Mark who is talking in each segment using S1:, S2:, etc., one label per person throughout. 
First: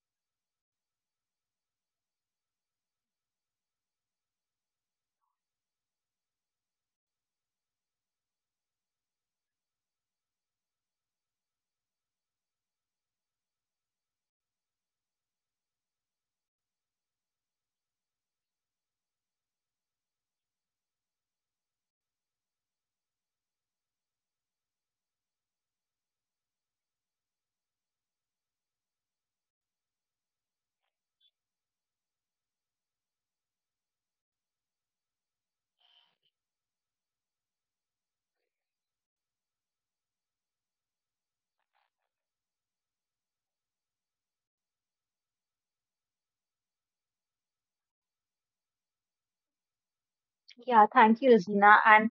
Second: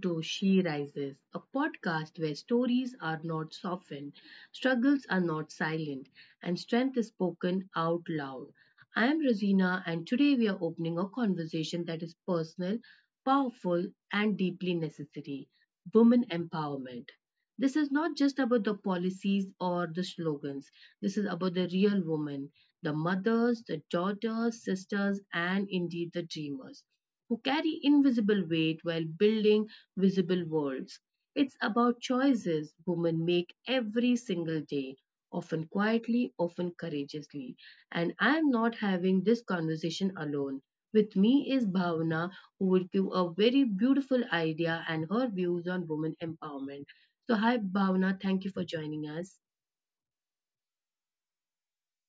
S1: to She Rises, a podcast where stories are not softened, struggles are not silent, and strength is spoken out loud. I am Rosina, and today we are opening a conversation that is personal, powerful, and deeply necessary women empowerment. This is not just about the policies or the slogans, this is about the real women, the mothers, the daughters, sisters, and indeed the dreamers who carry invisible weight while building visible worlds. It's about choices women make every single day, often quietly, often courageously. And I'm not having this conversation alone. With me is Bhavana, who will give a very beautiful idea and her views on women empowerment. So, hi Bhavana, thank you for joining us.
S2: Yeah, thank you, Razina, and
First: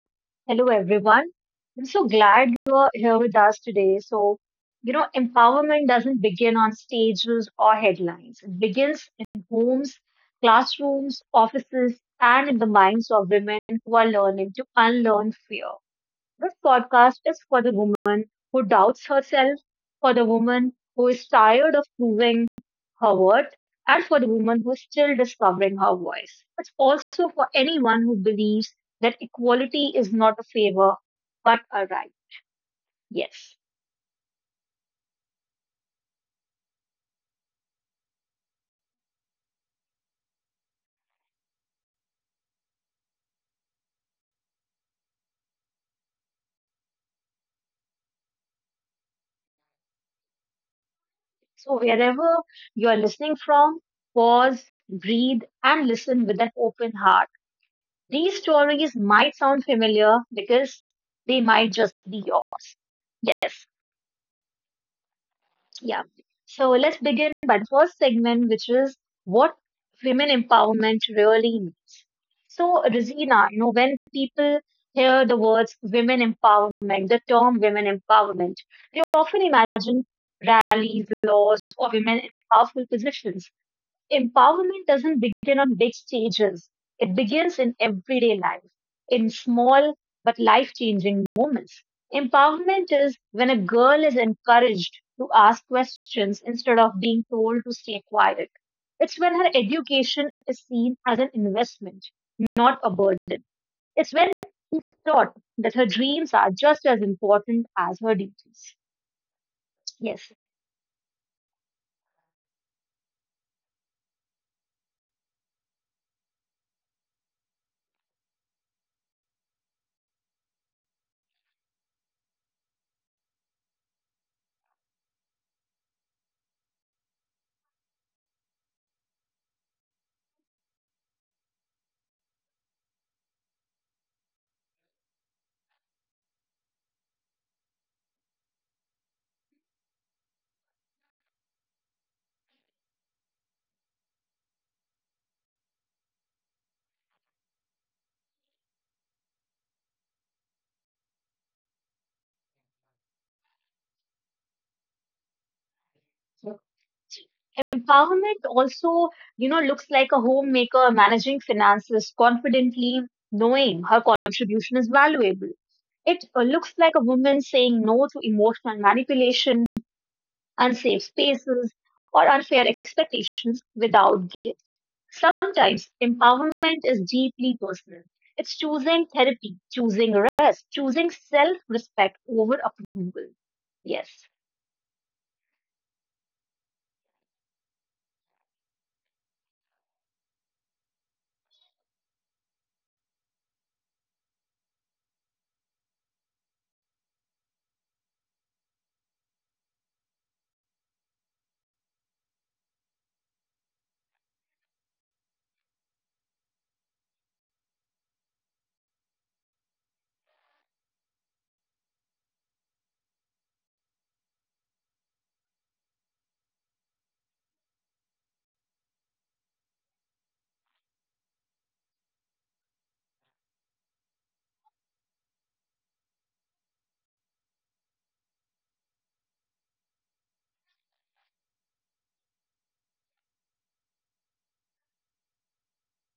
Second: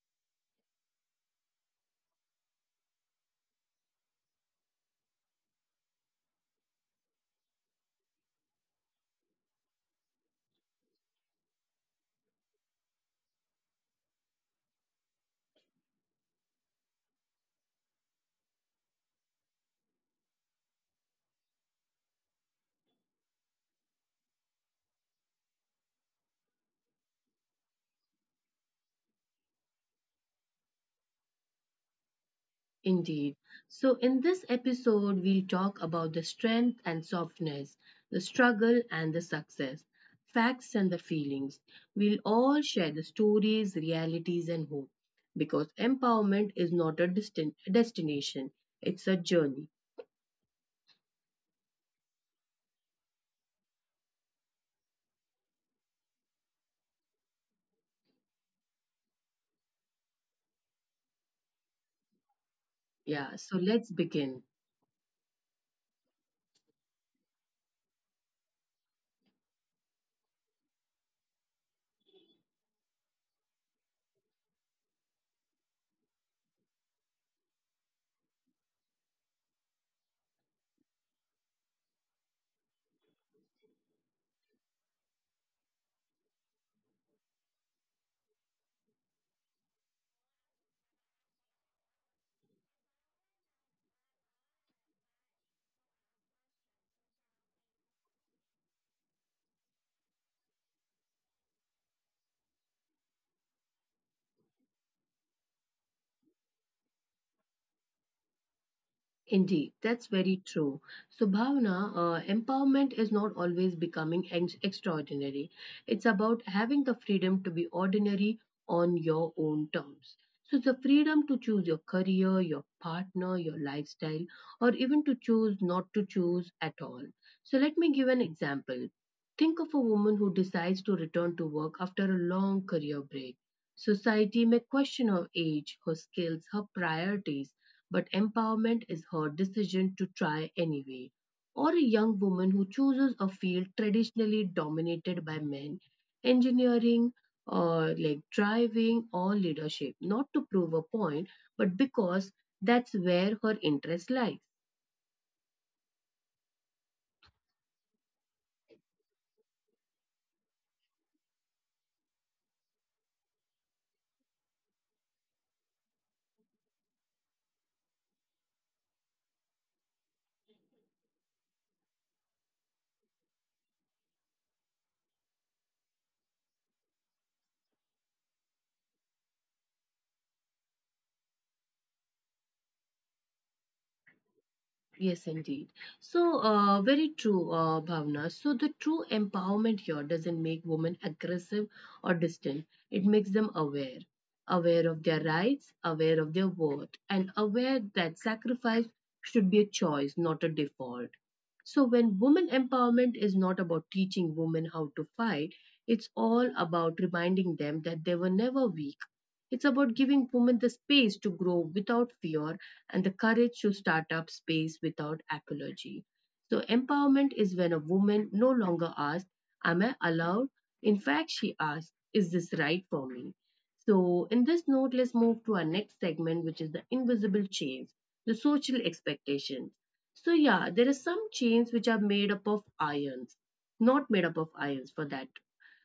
S2: hello, everyone. I'm so glad you are here with us today. So, empowerment doesn't begin on stages or headlines. It begins in homes, classrooms, offices, and in the minds of women who are learning to unlearn fear. This podcast is for the woman who doubts herself, for the woman who is tired of proving her worth, and for the woman who is still discovering her voice. It's also for anyone who believes that equality is not a favor but a right.
S1: Indeed.
S2: Yes.
S1: So, in this episode, we'll talk about the strength and softness, the struggle and the success, facts and the feelings. We'll all share the stories, realities, and hope because empowerment is not a distant destination, it's a journey.
S2: So, wherever you are listening from, pause, breathe, and listen with an open heart. These stories might sound familiar because they might just be yours.
S1: Yeah,
S2: Yes.
S1: so let's begin.
S2: Yeah. So let's begin by the first segment, which is what women empowerment really means. So, Rosina, when people hear the words women empowerment, the term women empowerment, they often imagine rallies, laws, or women in powerful positions. Empowerment doesn't begin on big stages. It begins in everyday life, in small but life changing moments. Empowerment is when a girl is encouraged to ask questions instead of being told to stay quiet. It's when her education is seen as an investment, not a burden. It's when she's taught that her dreams are just as important as her duties.
S1: Indeed, that's
S2: Yes.
S1: very true. So, Bhavna, empowerment is not always becoming extraordinary. It's about having the freedom to be ordinary on your own terms. So, the freedom to choose your career, your partner, your lifestyle, or even to choose not to choose at all. So, let me give an example. Think of a woman who decides to return to work after a long career break. Society may question her age, her skills, her priorities, but empowerment is her decision to try anyway. Or a young woman who chooses a field traditionally dominated by men, engineering, or like driving or leadership, not to prove a point, but because that's where her interests lie.
S2: Empowerment also, looks like a homemaker managing finances confidently, knowing her contribution is valuable. It looks like a woman saying no to emotional manipulation, unsafe spaces, or unfair expectations without guilt. Sometimes empowerment is deeply personal. It's choosing therapy, choosing rest, choosing self respect over approval. Yes.
S1: Yes, indeed. So, very true, Bhavna. So, the true empowerment here doesn't make women aggressive or distant. It makes them aware, aware of their rights, aware of their worth, and aware that sacrifice should be a choice, not a default. So, when women empowerment is not about teaching women how to fight, it's all about reminding them that they were never weak. It's about giving women the space to grow without fear and the courage to start up space without apology. So, empowerment is when a woman no longer asks, Am I allowed? In fact, she asks, Is this right for me? So, in this note, let's move to our next segment, which is the invisible chains, the social expectations. So yeah, there are some chains which are made up of ions, not made up of ions for that,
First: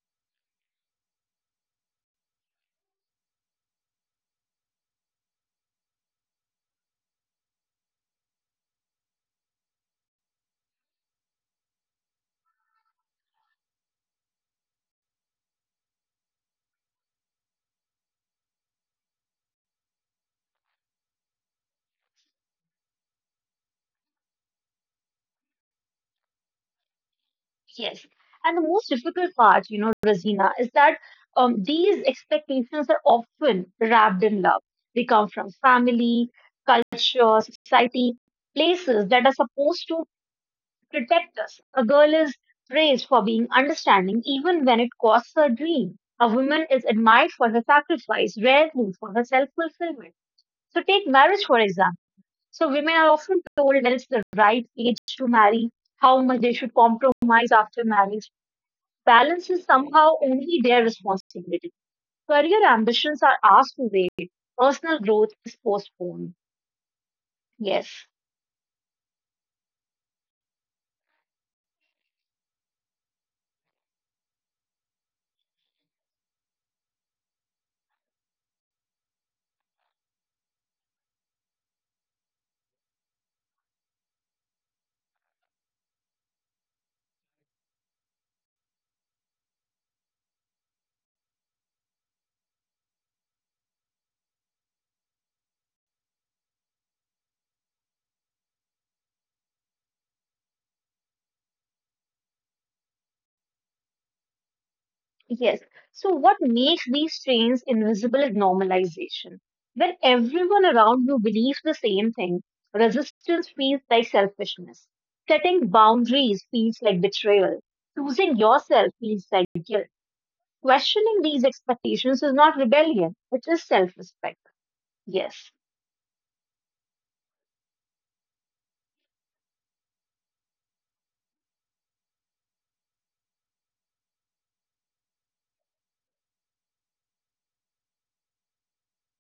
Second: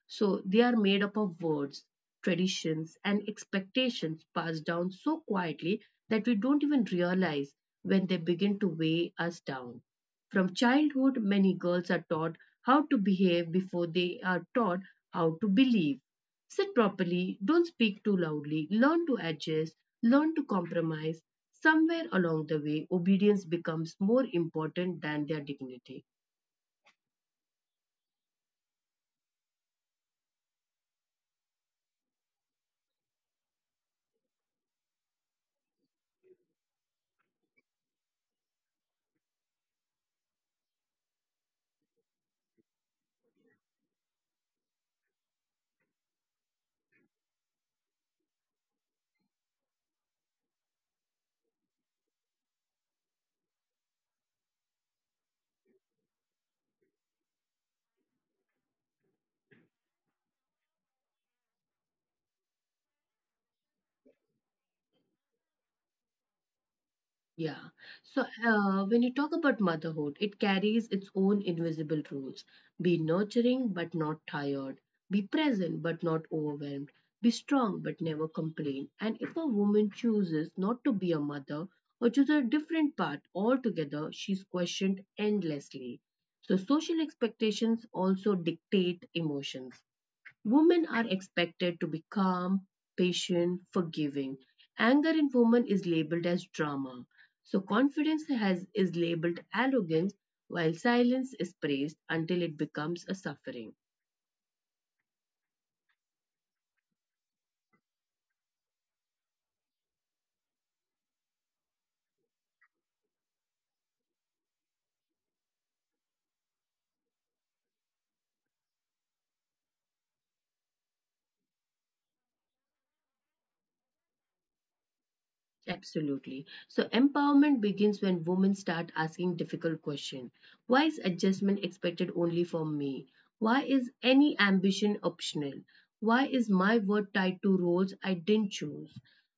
S1: so they are made up of words, traditions, and expectations passed down so quietly that we don't even realize when they begin to weigh us down. From childhood, many girls are taught how to behave before they are taught how to believe. Sit properly, don't speak too loudly, learn to adjust, learn to compromise. Somewhere along the way, obedience becomes more important than their dignity.
S2: Yes. And the most difficult part, Rosina, is that these expectations are often wrapped in love. They come from family, culture, society, places that are supposed to protect us. A girl is praised for being understanding even when it costs her dream. A woman is admired for her sacrifice, rarely for her self fulfillment. So take marriage, for example. So women are often told that it's the right age to marry, how much they should compromise after marriage. Balance is somehow only their responsibility. Career ambitions are asked to wait, personal growth is postponed.
S1: Yeah. So
S2: Yes,
S1: when you talk about motherhood, it carries its own invisible rules. Be nurturing but not tired. Be present but not overwhelmed. Be strong but never complain. And if a woman chooses not to be a mother or chooses a different path altogether, she's questioned endlessly. So social expectations also dictate emotions. Women are expected to be calm, patient, forgiving. Anger in women is labeled as drama. So confidence has is labeled arrogance while silence is praised until it becomes a suffering.
S2: yes. So, what makes these chains invisible is normalization. When everyone around you believes the same thing, resistance feels like selfishness. Setting boundaries feels like betrayal. Choosing yourself feels like guilt. Questioning these expectations is not rebellion, it is self respect. Yes.
S1: Absolutely. So empowerment begins when women start asking difficult questions. Why is adjustment expected only from me? Why is any ambition optional? Why is my word tied to roles I didn't choose?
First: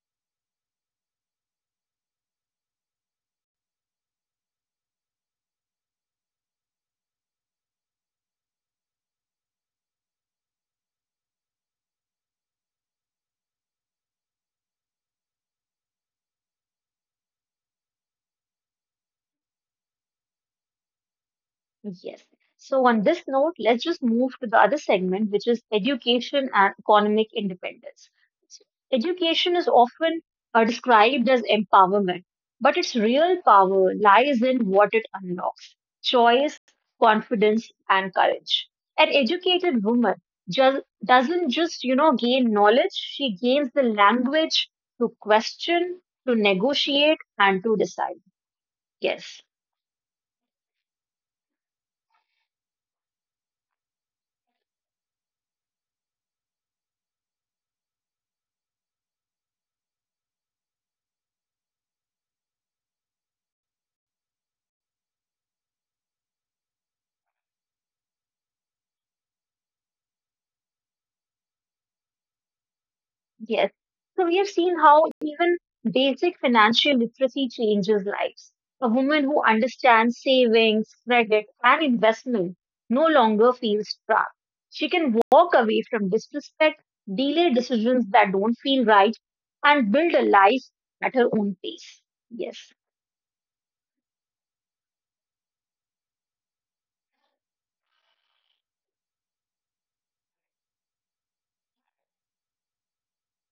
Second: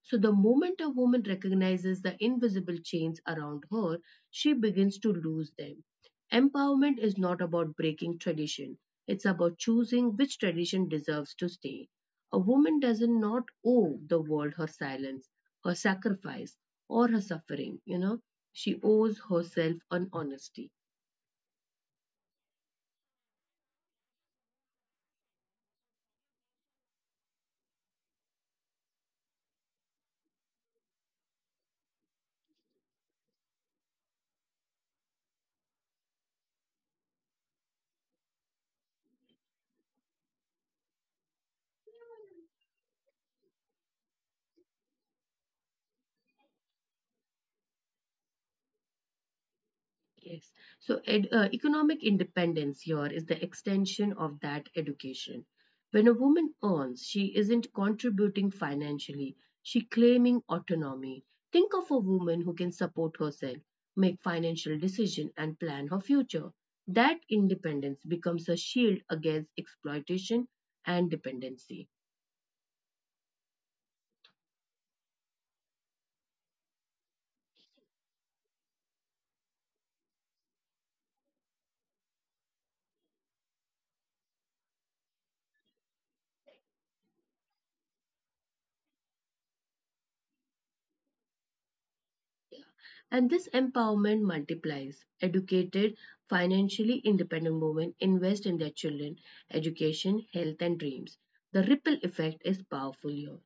S1: So the moment a woman recognizes the invisible chains around her, she begins to lose them. Empowerment is not about breaking tradition. It's about choosing which tradition deserves to stay. A woman does not owe the world her silence, her sacrifice, or her suffering, you know, she owes herself an honesty.
S2: Yes. So, on this note, let's just move to the other segment, which is education and economic independence. So education is often described as empowerment, but its real power lies in what it unlocks choice, confidence, and courage. An educated woman just doesn't just, you know, gain knowledge, she gains the language to question, to negotiate, and to decide. Yes.
S1: Yes, so economic independence here is the extension of that education. When a woman earns, she isn't contributing financially, she claiming autonomy. Think of a woman who can support herself, make financial decision, and plan her future. That independence becomes a shield against exploitation and dependency.
S2: Yes. So we have seen how even basic financial literacy changes lives. A woman who understands savings, credit, and investment no longer feels trapped. She can walk away from disrespect, delay decisions that don't feel right, and build a life at her own pace. Yes.
S1: And this empowerment multiplies. Educated, financially independent women invest in their children, education, health, and dreams. The ripple effect is powerful here.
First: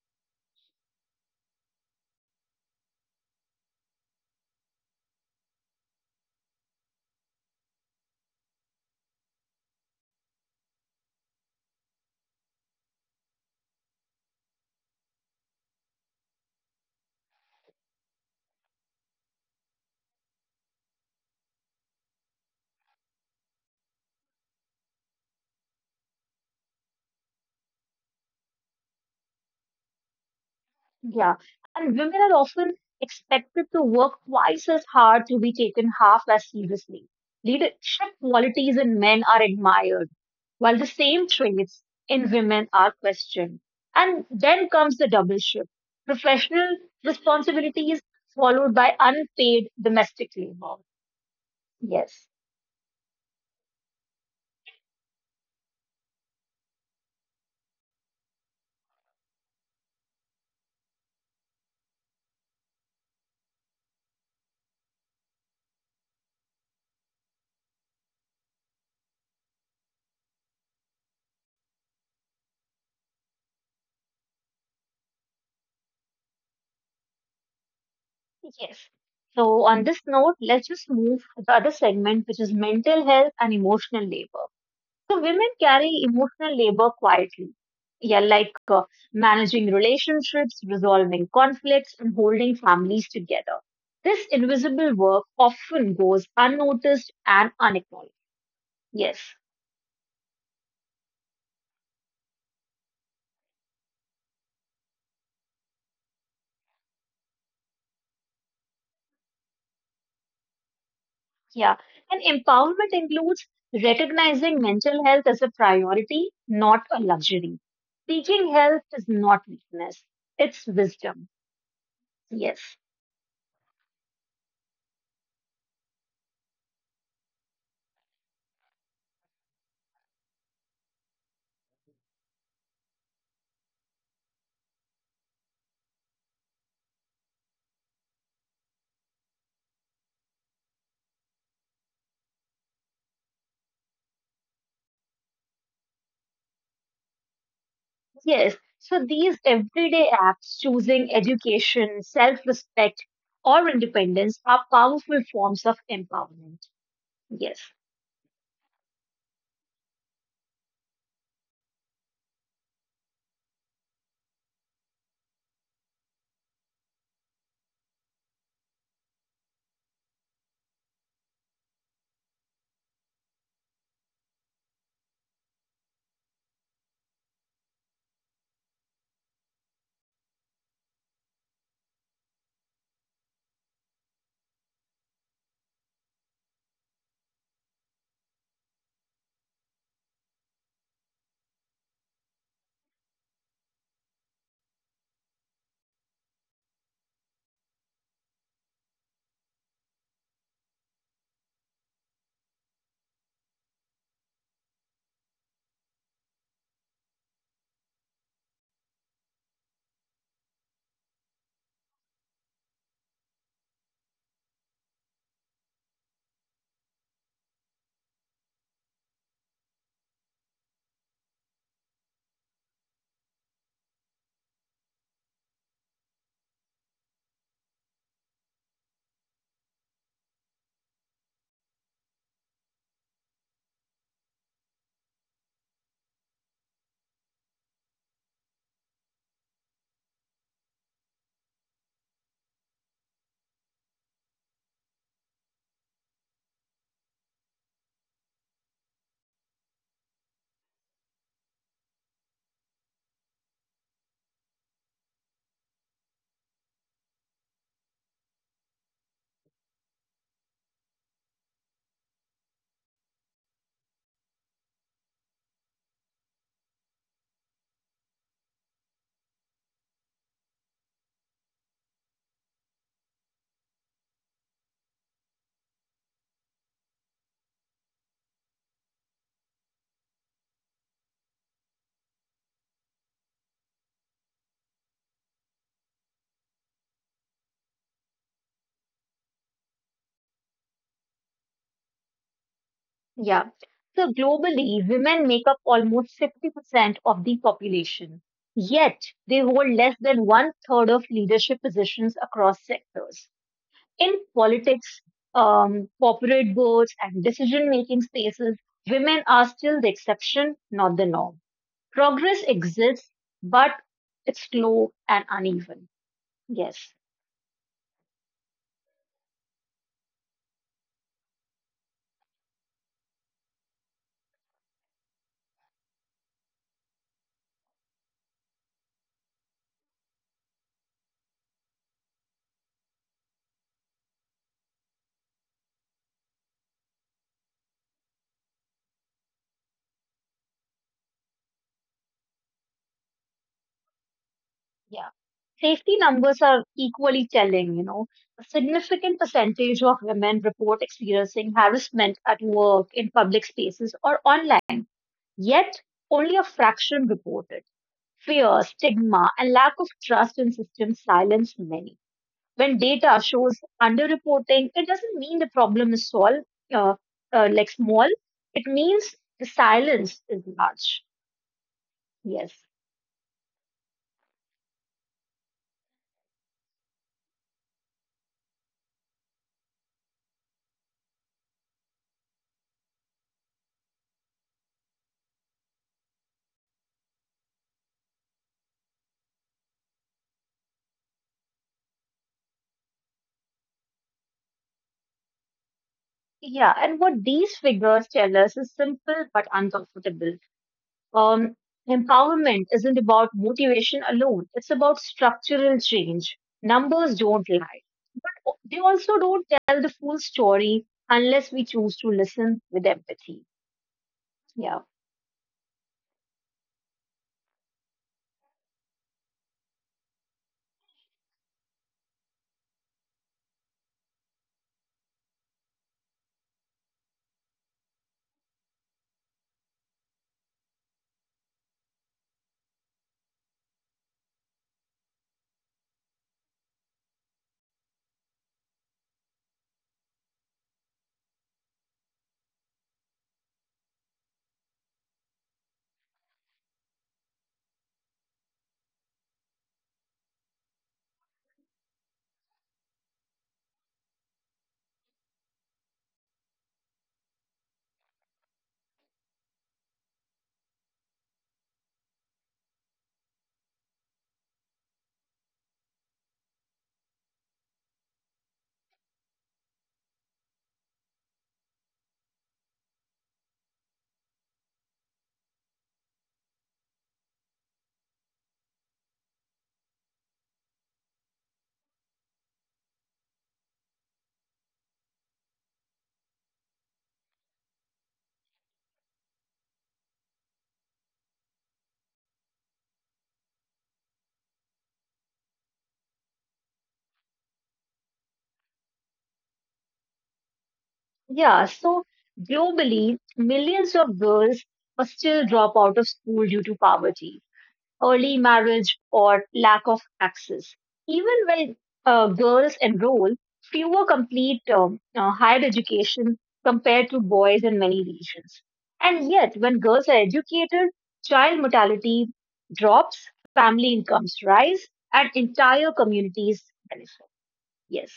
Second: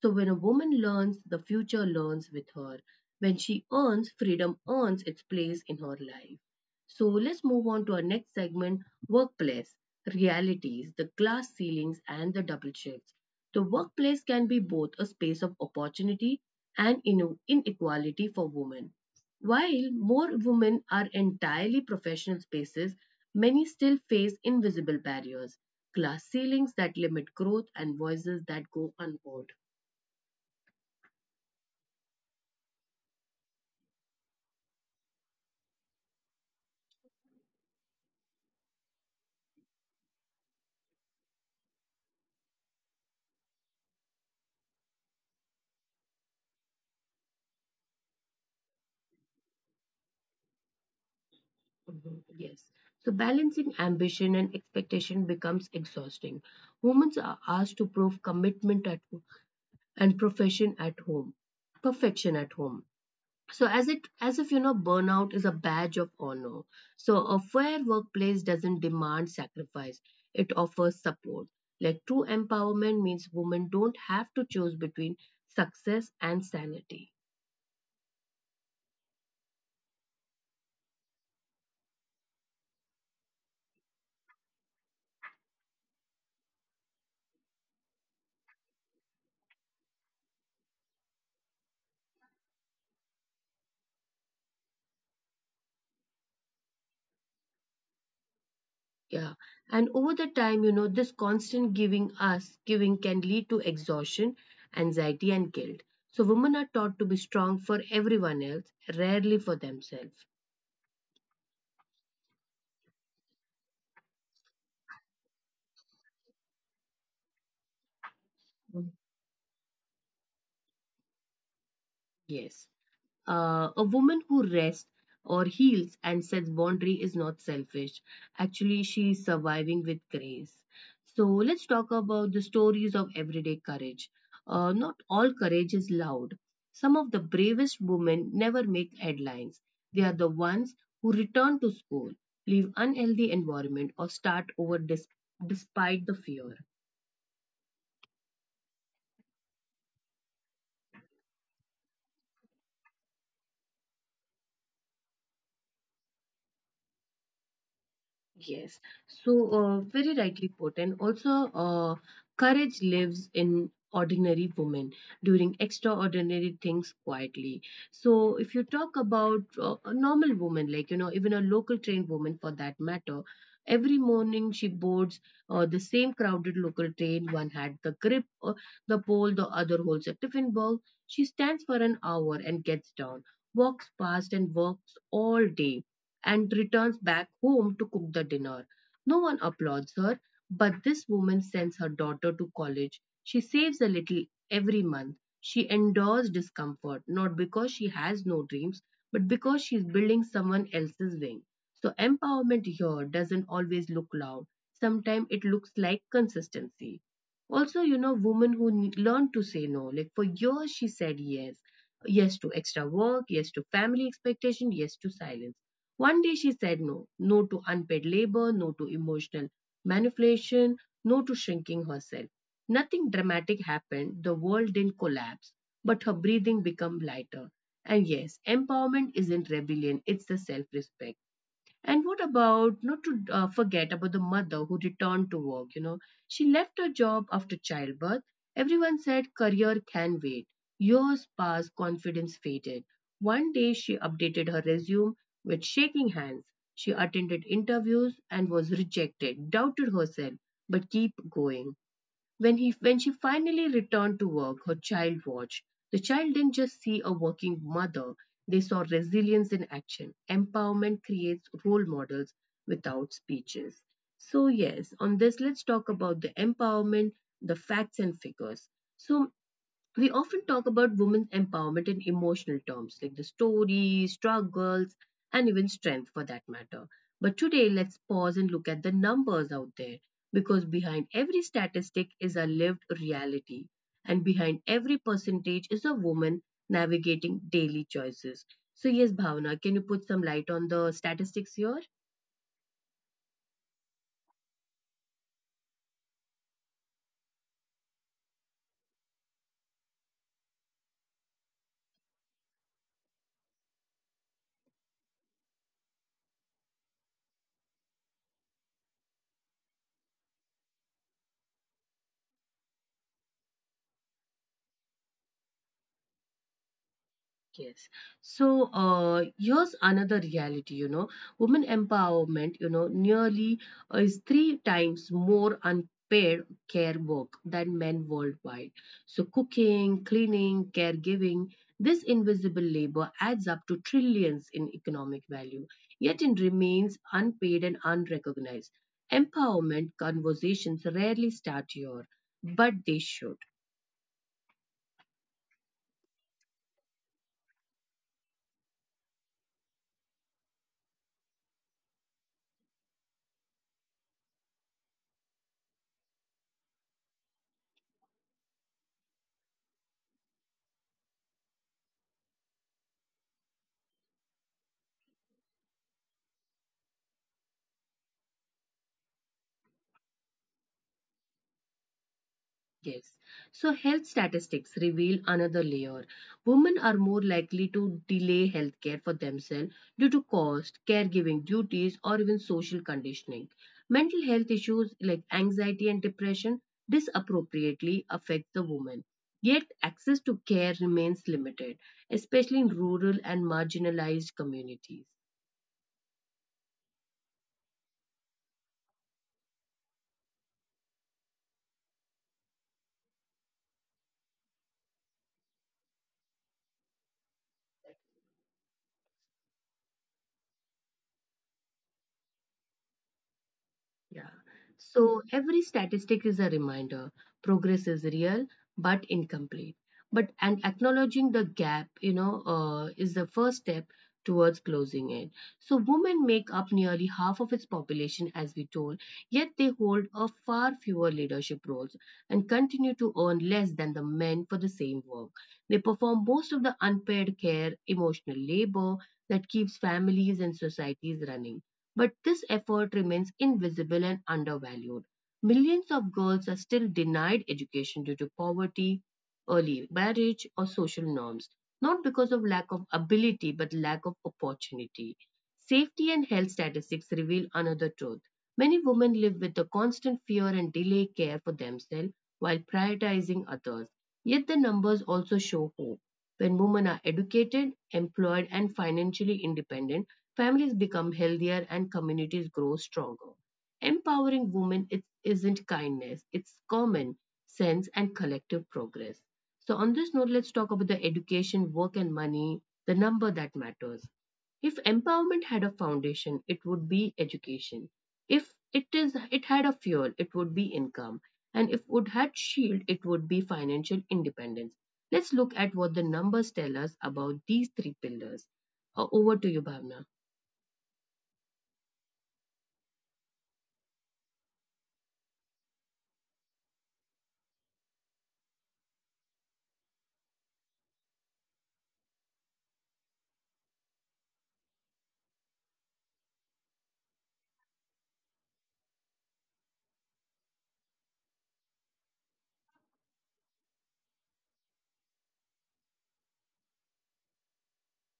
S1: So, when a woman learns, the future learns with her. When she earns, freedom earns its place in her life. So, let's move on to our next segment, workplace realities, the glass ceilings, and the double shifts. The workplace can be both a space of opportunity and inequality for women. While more women are entirely professional spaces, many still face invisible barriers, glass ceilings that limit growth, and voices that go unheard.
S2: Yeah, and women are often expected to work twice as hard to be taken half as seriously. Leadership qualities in men are admired, while the same traits in women are questioned. And then comes the double shift professional responsibilities followed by unpaid domestic labor.
S1: Mhm.
S2: Yes,
S1: Yes. So, balancing ambition and expectation becomes exhausting. Women are asked to prove commitment at and profession at home, perfection at home, so as it, as if, you know, burnout is a badge of honor. So a fair workplace doesn't demand sacrifice, it offers support. Like true empowerment means women don't have to choose between success and sanity.
S2: yes. So, on this note, let's just move to the other segment, which is mental health and emotional labor. So women carry emotional labor quietly. Yeah, like managing relationships, resolving conflicts, and holding families together. This invisible work often goes unnoticed and unacknowledged. Yes,
S1: Yeah, and over the time, you know, this constant giving can lead to exhaustion, anxiety, and guilt. So women are taught to be strong for everyone else, rarely for themselves.
S2: yeah. And empowerment includes recognizing mental health as a priority, not a luxury. Seeking help
S1: Mm.
S2: is not weakness, it's wisdom.
S1: Yes,
S2: Yes.
S1: a woman who rests or heals and sets boundary is not selfish, actually she is surviving with grace. So let's talk about the stories of everyday courage. Not all courage is loud. Some of the bravest women never make headlines. They are the ones who return to school, leave unhealthy environment, or start over despite the fear.
S2: Yes. So these everyday apps choosing education, self respect, or independence are powerful forms of empowerment. Yes.
S1: Yes, so very rightly put, and also courage lives in ordinary women during extraordinary things quietly. So, if you talk about a normal woman, like you know, even a local train woman for that matter, every morning she boards the same crowded local train. One had the grip, the pole, the other holds a tiffin box. She stands for an hour and gets down, walks past, and works all day and returns back home to cook the dinner. No one applauds her, but this woman sends her daughter to college. She saves a little every month. She endures discomfort, not because she has no dreams, but because she's building someone else's wing. So, empowerment here doesn't always look loud. Sometimes it looks like consistency. Also, you know, women who learn to say no, like for years she said yes, yes to extra work, yes to family expectation, yes to silence. One day she said no, no to unpaid labor, no to emotional manipulation, no to shrinking herself. Nothing dramatic happened, the world didn't collapse, but her breathing became lighter. And yes, empowerment isn't rebellion, it's the self respect. And what about, not to forget about the mother who returned to work, you know, she left her job after childbirth. Everyone said career can wait. Years passed, confidence faded. One day she updated her resume with shaking hands. She attended interviews and was rejected, doubted herself, but keep going. When she finally returned to work, her child watched. The child didn't just see a working mother, they saw resilience in action. Empowerment creates role models without speeches. So, yes, on this, let's talk about the empowerment, the facts and figures. So, we often talk about women's empowerment in emotional terms, like the story, struggles, and even strength for that matter. But today, let's pause and look at the numbers out there because behind every statistic is a lived reality, and behind every percentage is a woman navigating daily choices. So, yes, Bhavana, can you put some light on the statistics here?
S2: Yeah. So globally, women make up almost 50% of the population, yet they hold less than one third of leadership positions across sectors. In politics, corporate boards, and decision making spaces, women are still the exception, not the norm. Progress exists, but it's slow and uneven. Yes,
S1: Yes. So here's another reality, you know, women empowerment, you know, nearly is three times more unpaid care work than men worldwide. So cooking, cleaning, caregiving, this invisible labor adds up to trillions in economic value, yet it remains unpaid and unrecognized. Empowerment conversations rarely start here, but they should.
S2: yeah. Safety numbers are equally telling. A significant percentage of women report experiencing harassment at work, in public spaces, or online. Yet, only a fraction report it. Fear, stigma, and lack of trust in systems silence many. When data shows underreporting, it doesn't mean the problem is solved, uh, like small. It means the silence is large. Yes.
S1: Yes. So health statistics reveal another layer. Women are more likely to delay healthcare for themselves due to cost, caregiving duties, or even social conditioning. Mental health issues like anxiety and depression disappropriately affect the woman. Yet access to care remains limited, especially in rural and marginalized communities.
S2: Yeah. And what these figures tell us is simple but uncomfortable. Um, Empowerment isn't about motivation alone, it's about structural change. Numbers don't lie. They also don't tell the full story unless we choose to listen with empathy.
S1: Yeah.
S2: Yeah.
S1: So every statistic is a reminder. Progress is real but incomplete. But and acknowledging the gap, you know, is the first step towards closing it. So women make up nearly half of its population, as we told, yet they hold a far fewer leadership roles and continue to earn less than the men for the same work. They perform most of the unpaid care, emotional labor that keeps families and societies running but this effort remains invisible and undervalued. Millions of girls are still denied education due to poverty, early marriage, or social norms, not because of lack of ability but lack of opportunity. Safety and health statistics reveal another truth. Many women live with the constant fear and delay care for themselves while prioritizing others. Yet the numbers also show hope. When women are educated, employed, and financially independent, families become healthier and communities grow stronger. Empowering women it isn't kindness, it's common sense and collective progress. So, on this note, let's talk about the education, work, and money, the number that matters. If empowerment had a foundation, it would be education. If it had a fuel, it would be income. And if it had shield, it would be financial independence. Let's look at what the numbers tell us about these three pillars. Over to you, Bhavna.
S2: Yeah, so globally, millions of girls are still drop out of school due to poverty, early marriage, or lack of access. Even when girls enroll, fewer complete higher education compared to boys in many regions. And yet, when girls are educated, child mortality drops, family incomes rise, and entire communities benefit. Yes.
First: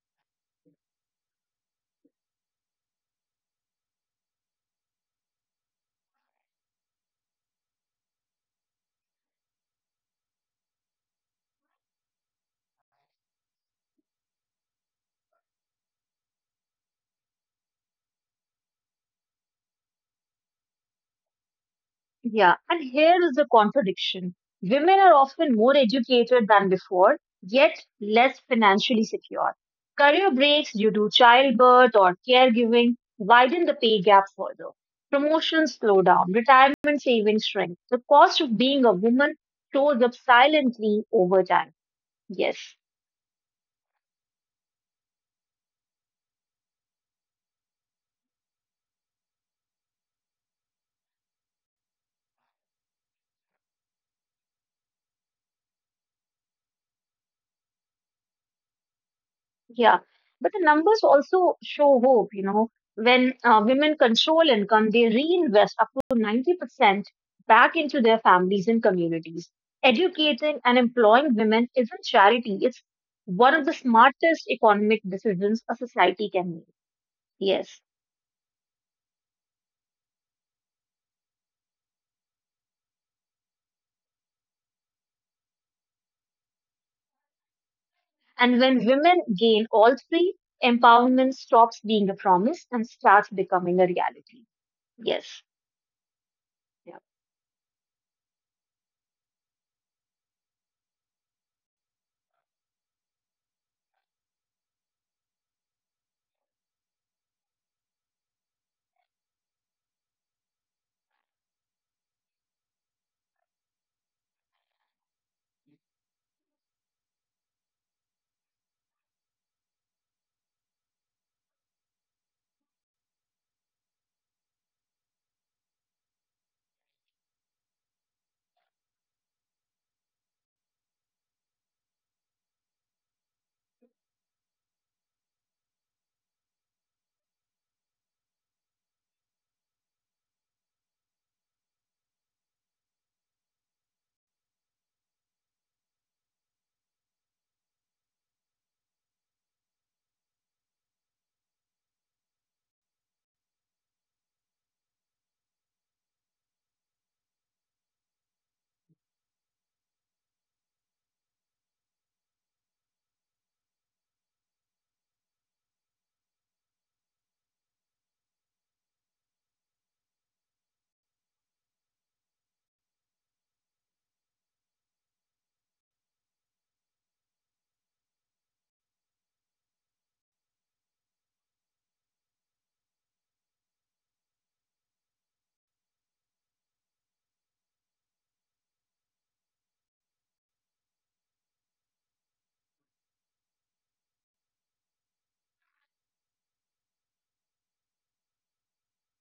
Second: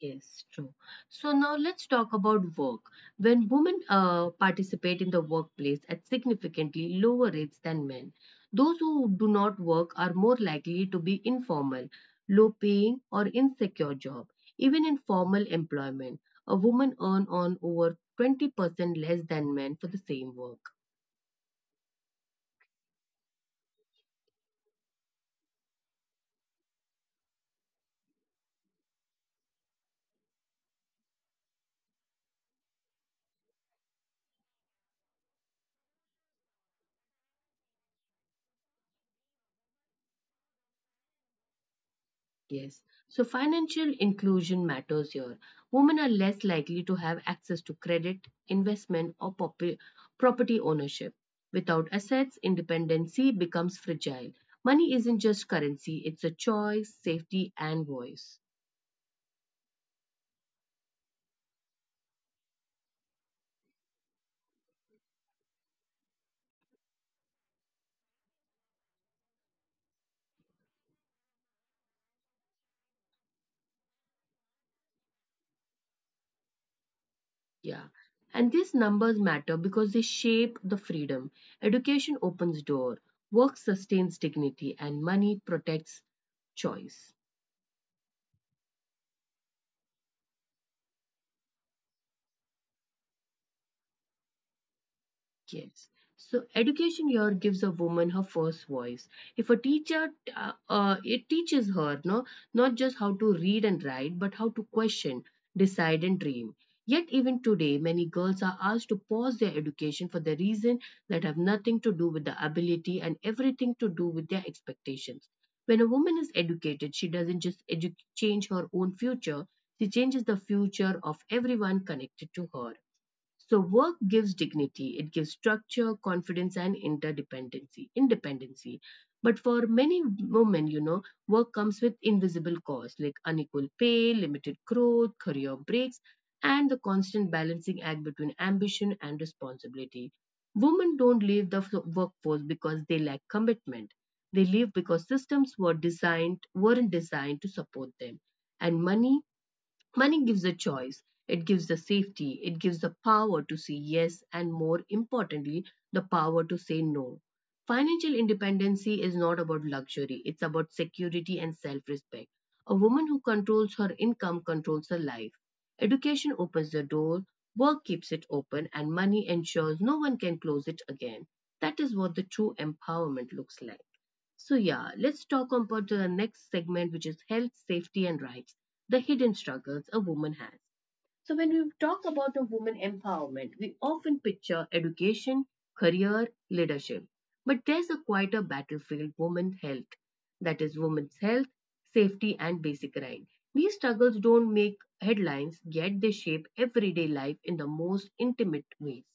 S1: Yes, true. So now let's talk about work. When women participate in the workplace at significantly lower rates than men, those who do not work are more likely to be informal, low paying, or insecure job. Even in formal employment, a woman earn on over 20% less than men for the same work.
S2: Yeah, and here is the contradiction. Women are often more educated than before, yet less financially secure. Career breaks due to childbirth or caregiving widen the pay gap further. Promotions slow down, retirement savings shrink. The cost of being a woman shows up silently over time. Yes.
S1: Yes. So financial inclusion matters here. Women are less likely to have access to credit, investment, or property ownership. Without assets, independency becomes fragile. Money isn't just currency, it's a choice, safety, and voice.
S2: Yeah, but the numbers also show hope. When women control income, they reinvest up to 90% back into their families and communities. Educating and employing women isn't charity, it's one of the smartest economic decisions a society can make. Yes.
S1: Yeah. And these numbers matter because they shape the freedom. Education opens door, work sustains dignity, and money protects choice.
S2: And when women gain all three, empowerment stops being a promise and starts becoming a reality. Yes.
S1: Yes. So
S2: Yeah,
S1: education here gives a woman her first voice. If a teacher, it teaches her no, not just how to read and write, but how to question, decide, and dream. Yet even today, many girls are asked to pause their education for the reason that have nothing to do with the ability and everything to do with their expectations. When a woman is educated, she doesn't just change her own future; she changes the future of everyone connected to her. So work gives dignity, it gives structure, confidence, and interdependency, independency. But for many women, you know, work comes with invisible costs like unequal pay, limited growth, career breaks, and the constant balancing act between ambition and responsibility. Women don't leave the workforce because they lack commitment. They leave because systems were designed weren't designed to support them. And Money gives the choice, it gives the safety, it gives the power to say yes, and more importantly, the power to say no. Financial independency is not about luxury, it's about security and self respect. A woman who controls her income controls her life. Education opens the door, work keeps it open, and money ensures no one can close it again. That is what the true empowerment looks like. So, yeah, let's talk about the next segment, which is health, safety, and rights the hidden struggles a woman has. So, when we talk about a woman empowerment, we often picture education, career, leadership. But there's a quieter battlefield women's health, safety, and basic rights. These struggles don't make headlines, yet they shape everyday life in the most intimate ways.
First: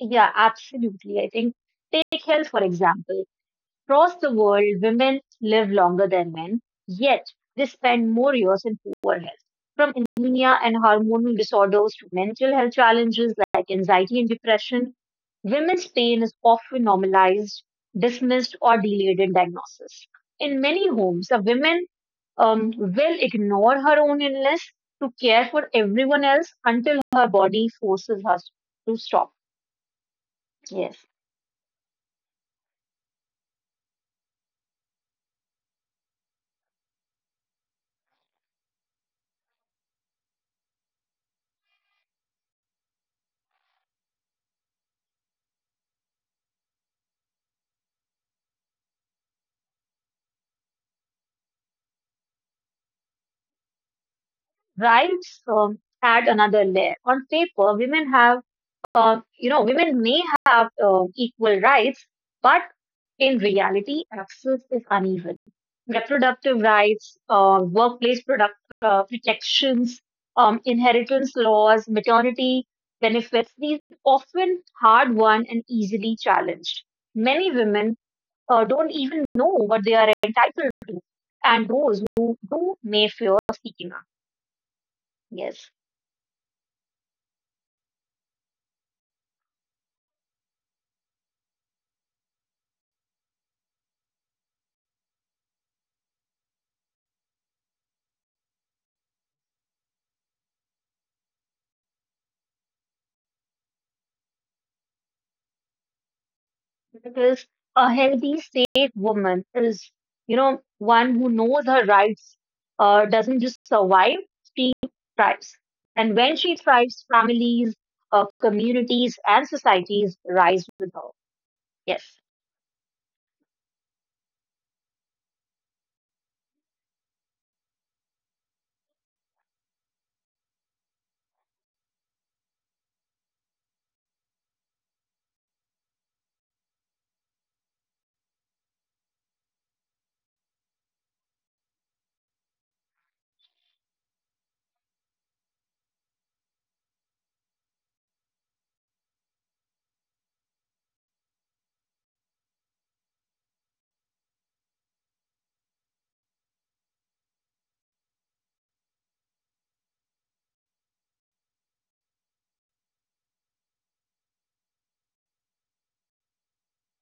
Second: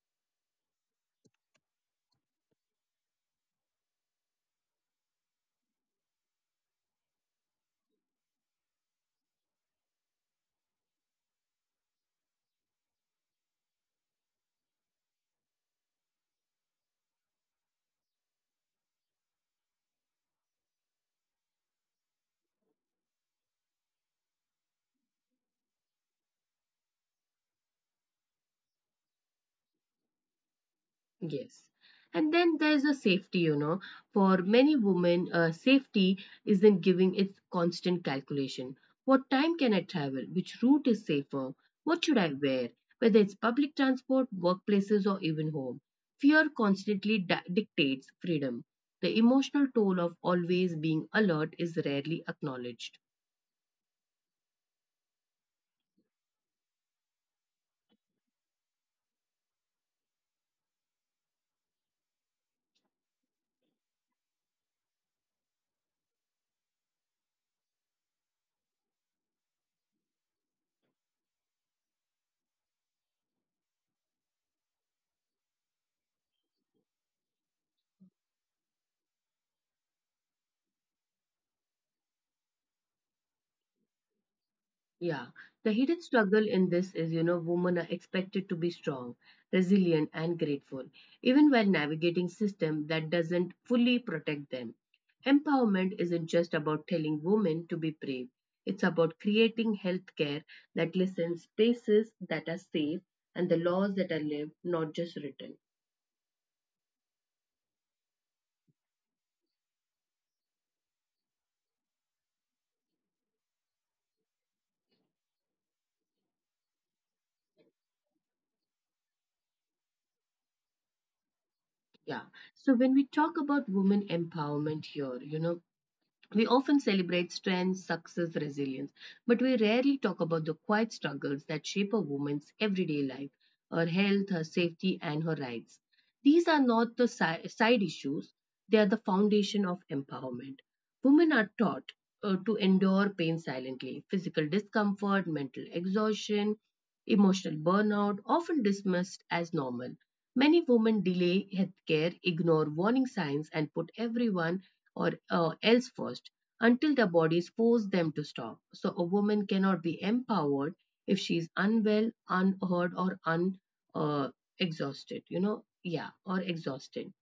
S2: yeah absolutely. I think take health, for example. Across the world, women live longer than men, yet they spend more years in poor health. From anemia and hormonal disorders to mental health challenges like anxiety and depression, women's pain is often normalized, dismissed, or delayed in diagnosis. In many homes, a woman will ignore her own illness to care for everyone else until her body forces her to stop. Yes.
S1: Yes. And then there's a safety, you know. For many women, safety isn't giving its constant calculation. What time can I travel? Which route is safer? What should I wear? Whether it's public transport, workplaces, or even home. Fear constantly dictates freedom. The emotional toll of always being alert is rarely acknowledged.
S2: Rights add another layer. On paper, women may have equal rights, but in reality, access is uneven. Reproductive rights, workplace protections, inheritance laws, maternity benefits, these often hard won and easily challenged. Many women don't even know what they are entitled to, and those who do may fear speaking up.
S1: Yeah, the
S2: Yes.
S1: hidden struggle in this is, you know, women are expected to be strong, resilient, and grateful, even while navigating system that doesn't fully protect them. Empowerment isn't just about telling women to be brave. It's about creating healthcare that listens, spaces that are safe, and the laws that are lived, not just written.
S2: Because a healthy, safe woman is, one who knows her rights, doesn't just survive, she thrives. And when she thrives, families, communities, and societies rise with her. Yes.
S1: Yeah. So when we talk about women empowerment here, you know, we often celebrate strength, success, resilience, but we rarely talk about the quiet struggles that shape a woman's everyday life, her health, her safety, and her rights. These are not the side issues, they are the foundation of empowerment. Women are taught to endure pain silently, physical discomfort, mental exhaustion, emotional burnout, often dismissed as normal. Many women delay healthcare, ignore warning signs, and put everyone or else first until the bodies force them to stop. So a woman cannot be empowered if she is unwell, unheard, or un uh, exhausted. You know, yeah, or exhausted.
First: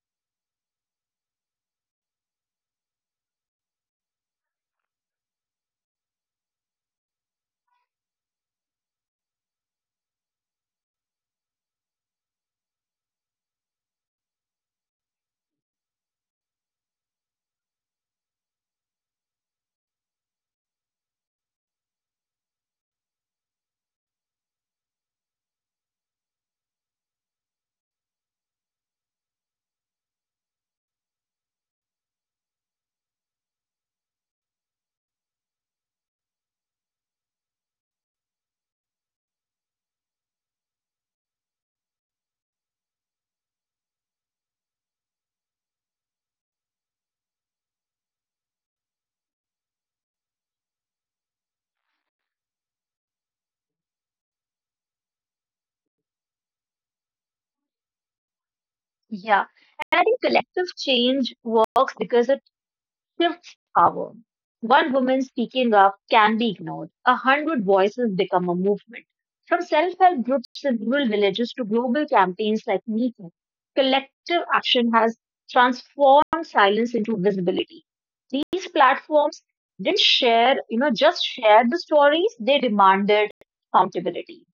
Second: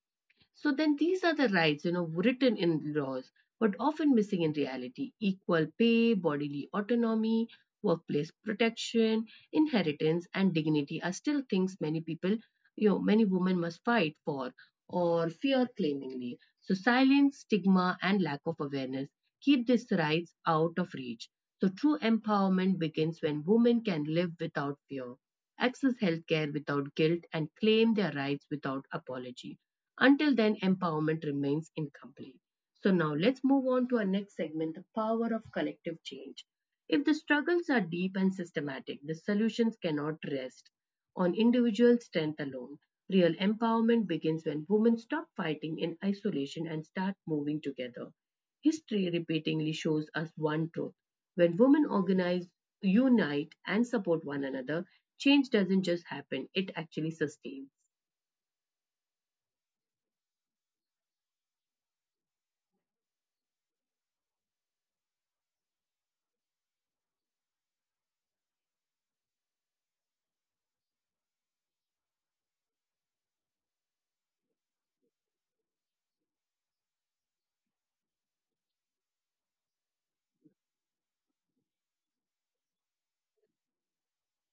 S1: So then these are the rights, you know, written in laws, but often missing in reality. Equal pay, bodily autonomy, workplace protection, inheritance, and dignity are still things many people, you know, many women must fight for or fear claimingly. So silence, stigma, and lack of awareness keep these rights out of reach. So true empowerment begins when women can live without fear, access healthcare without guilt, and claim their rights without apology. Until then, empowerment remains incomplete. So now let's move on to our next segment the power of collective change. If the struggles are deep and systematic, the solutions cannot rest on individual strength alone. Real empowerment begins when women stop fighting in isolation and start moving together. History repeatedly shows us one truth. When women organize, unite, and support one another, change doesn't just happen, it actually sustains.
S2: Yeah. And I think collective change works because it shifts power. One woman speaking up can be ignored. 100 voices become a movement. From self help groups in rural villages to global campaigns like MeToo, collective action has transformed silence into visibility. These platforms didn't just share the stories, they demanded accountability.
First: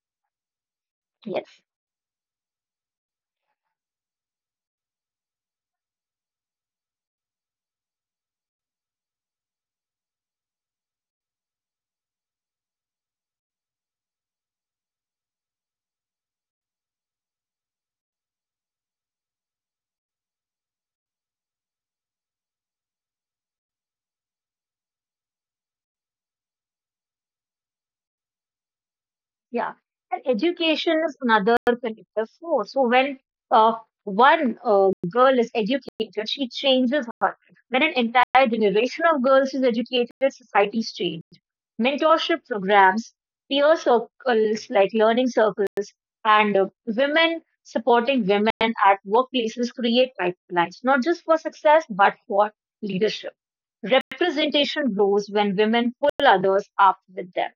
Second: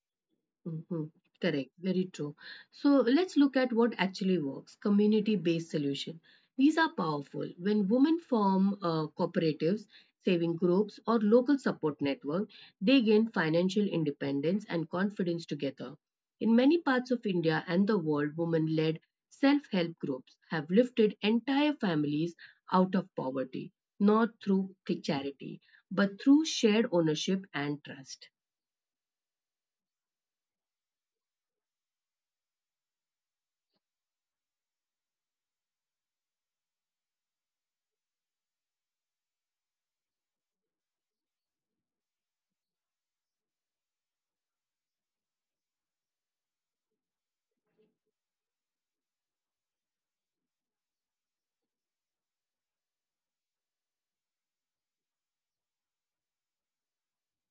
S1: Mhm.
S2: Yes.
S1: Correct, very true. So let's look at what actually works community based solution. These are powerful. When women form cooperatives, saving groups, or local support network, they gain financial independence and confidence together. In many parts of India and the world, women led self help groups have lifted entire families out of poverty, not through charity, but through shared ownership and trust.
S2: Yeah, and education is another connective force. So when uh, one girl is educated, she changes her. When an entire generation of girls is educated, societies change. Mentorship programs, peer circles like learning circles, and women supporting women at workplaces create pipelines, not just for success, but for leadership. Representation grows when women pull others up with them.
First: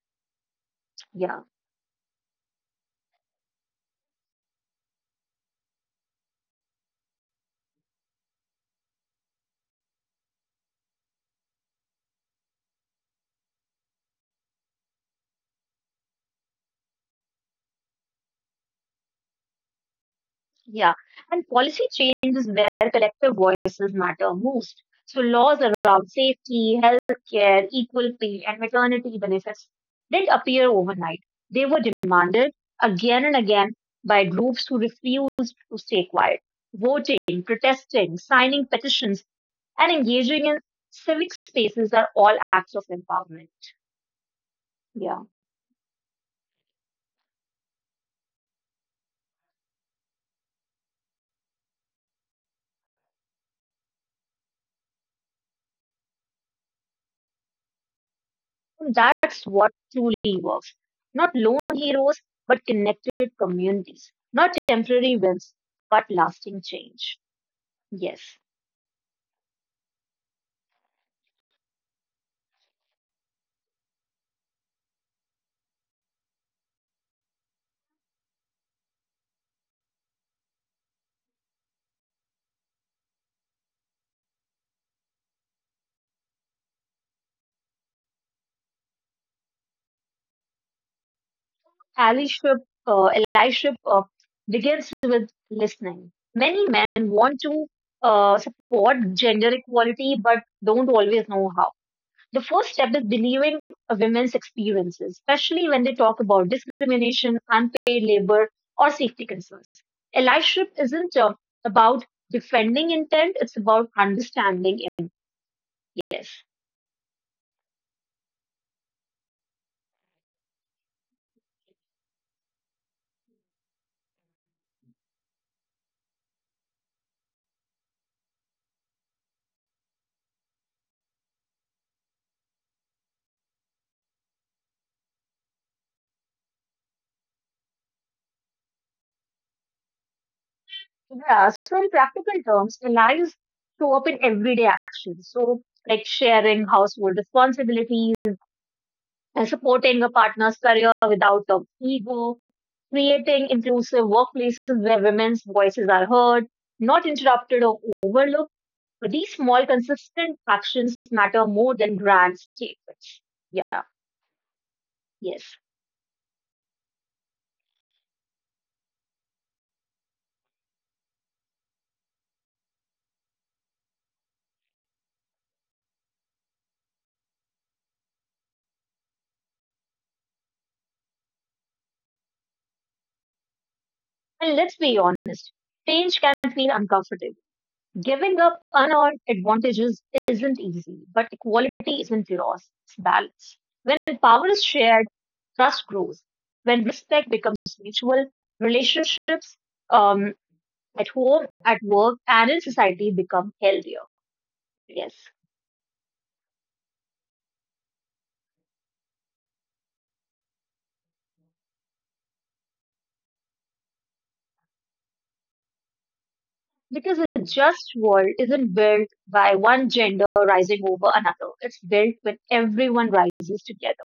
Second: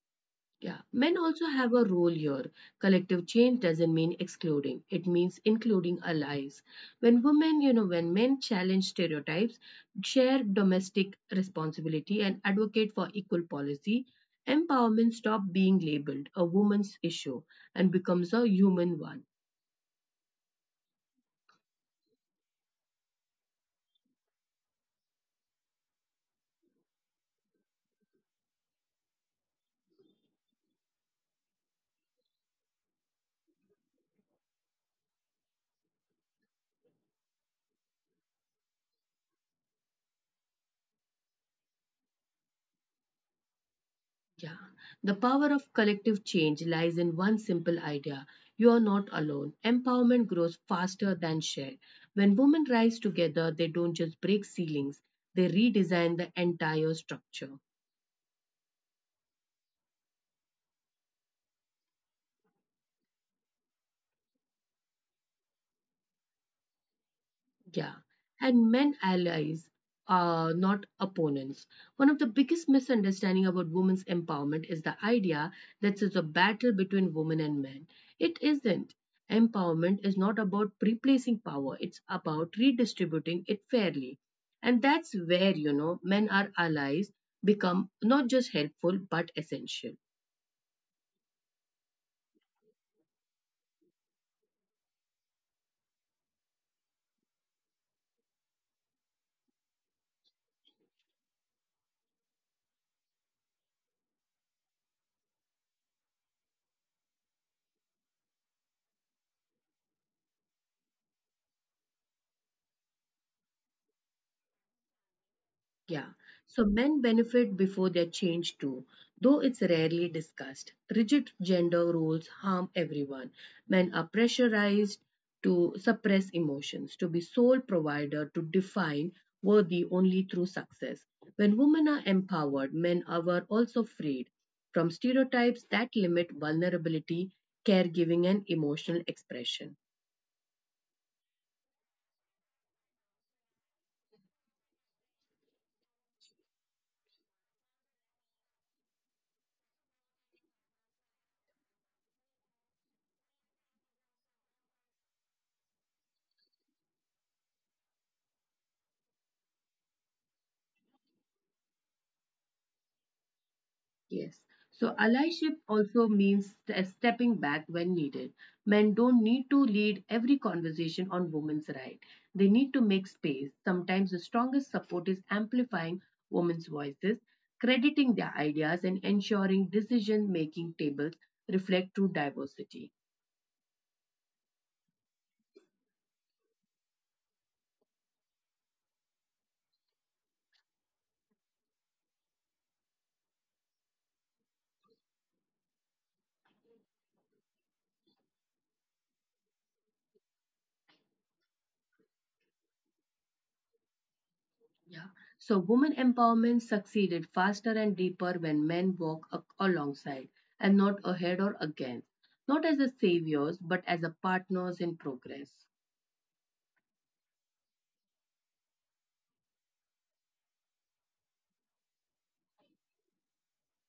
S1: Yeah, men
S2: Yeah.
S1: also have a role here. Collective change doesn't mean excluding, it means including allies. When women, you know, When men challenge stereotypes, share domestic responsibility, and advocate for equal policy, empowerment stop being labeled a woman's issue and becomes a human one.
S2: Yeah, and policy change is where collective voices matter most. So laws around safety, healthcare, equal pay, and maternity benefits didn't appear overnight. They were demanded again and again by groups who refused to stay quiet, voting, protesting, signing petitions, and engaging in civic spaces are all acts of empowerment.
S1: Yeah. The
S2: Yeah.
S1: power of collective change lies in one simple idea. You are not alone. Empowerment grows faster than share. When women rise together, they don't just break ceilings, they redesign the entire structure.
S2: That's what truly works. Not lone heroes, but connected communities. Not temporary wins, but lasting change.
S1: Yeah,
S2: Yes.
S1: and men allies are not opponents. One of the biggest misunderstanding about women's empowerment is the idea that it's a battle between women and men. It isn't. Empowerment is not about replacing power, it's about redistributing it fairly. And that's where, you know, men are allies become not just helpful but essential.
S2: Allyship, uh, allyship begins with listening. Many men want to support gender equality, but don't always know how. The first step is believing women's experiences, especially when they talk about discrimination, unpaid labor, or safety concerns. Allyship isn't about defending intent, it's about understanding
S1: Yeah,
S2: areas.
S1: so men benefit before they're changed too, though it's rarely discussed. Rigid gender roles harm everyone. Men are pressurized to suppress emotions, to be sole provider, to define worthy only through success. When women are empowered, men are also freed from stereotypes that limit vulnerability, caregiving, and emotional expression.
S2: Yeah. So in practical terms, allies show up in everyday actions. So, like sharing household responsibilities, supporting a partner's career without ego, creating inclusive workplaces where women's voices are heard, not interrupted or overlooked. But these small, consistent actions matter more than grand statements. Yeah,
S1: Yes. So
S2: yes.
S1: allyship also means stepping back when needed. Men don't need to lead every conversation on women's rights. They need to make space. Sometimes the strongest support is amplifying women's voices, crediting their ideas, and ensuring decision making tables reflect true diversity.
S2: And let's be honest, change can feel uncomfortable. Giving up unearned advantages isn't easy, but equality isn't loss, it's balance. When power is shared, trust grows. When respect becomes mutual, relationships um, at home, at work, and in society become healthier. Yes.
S1: Yeah. So women empowerment succeeded faster and deeper when men walk alongside and not ahead or against, not as the saviors, but as a partners in progress.
S2: Because a just world isn't built by one gender rising over another. It's built when everyone rises together.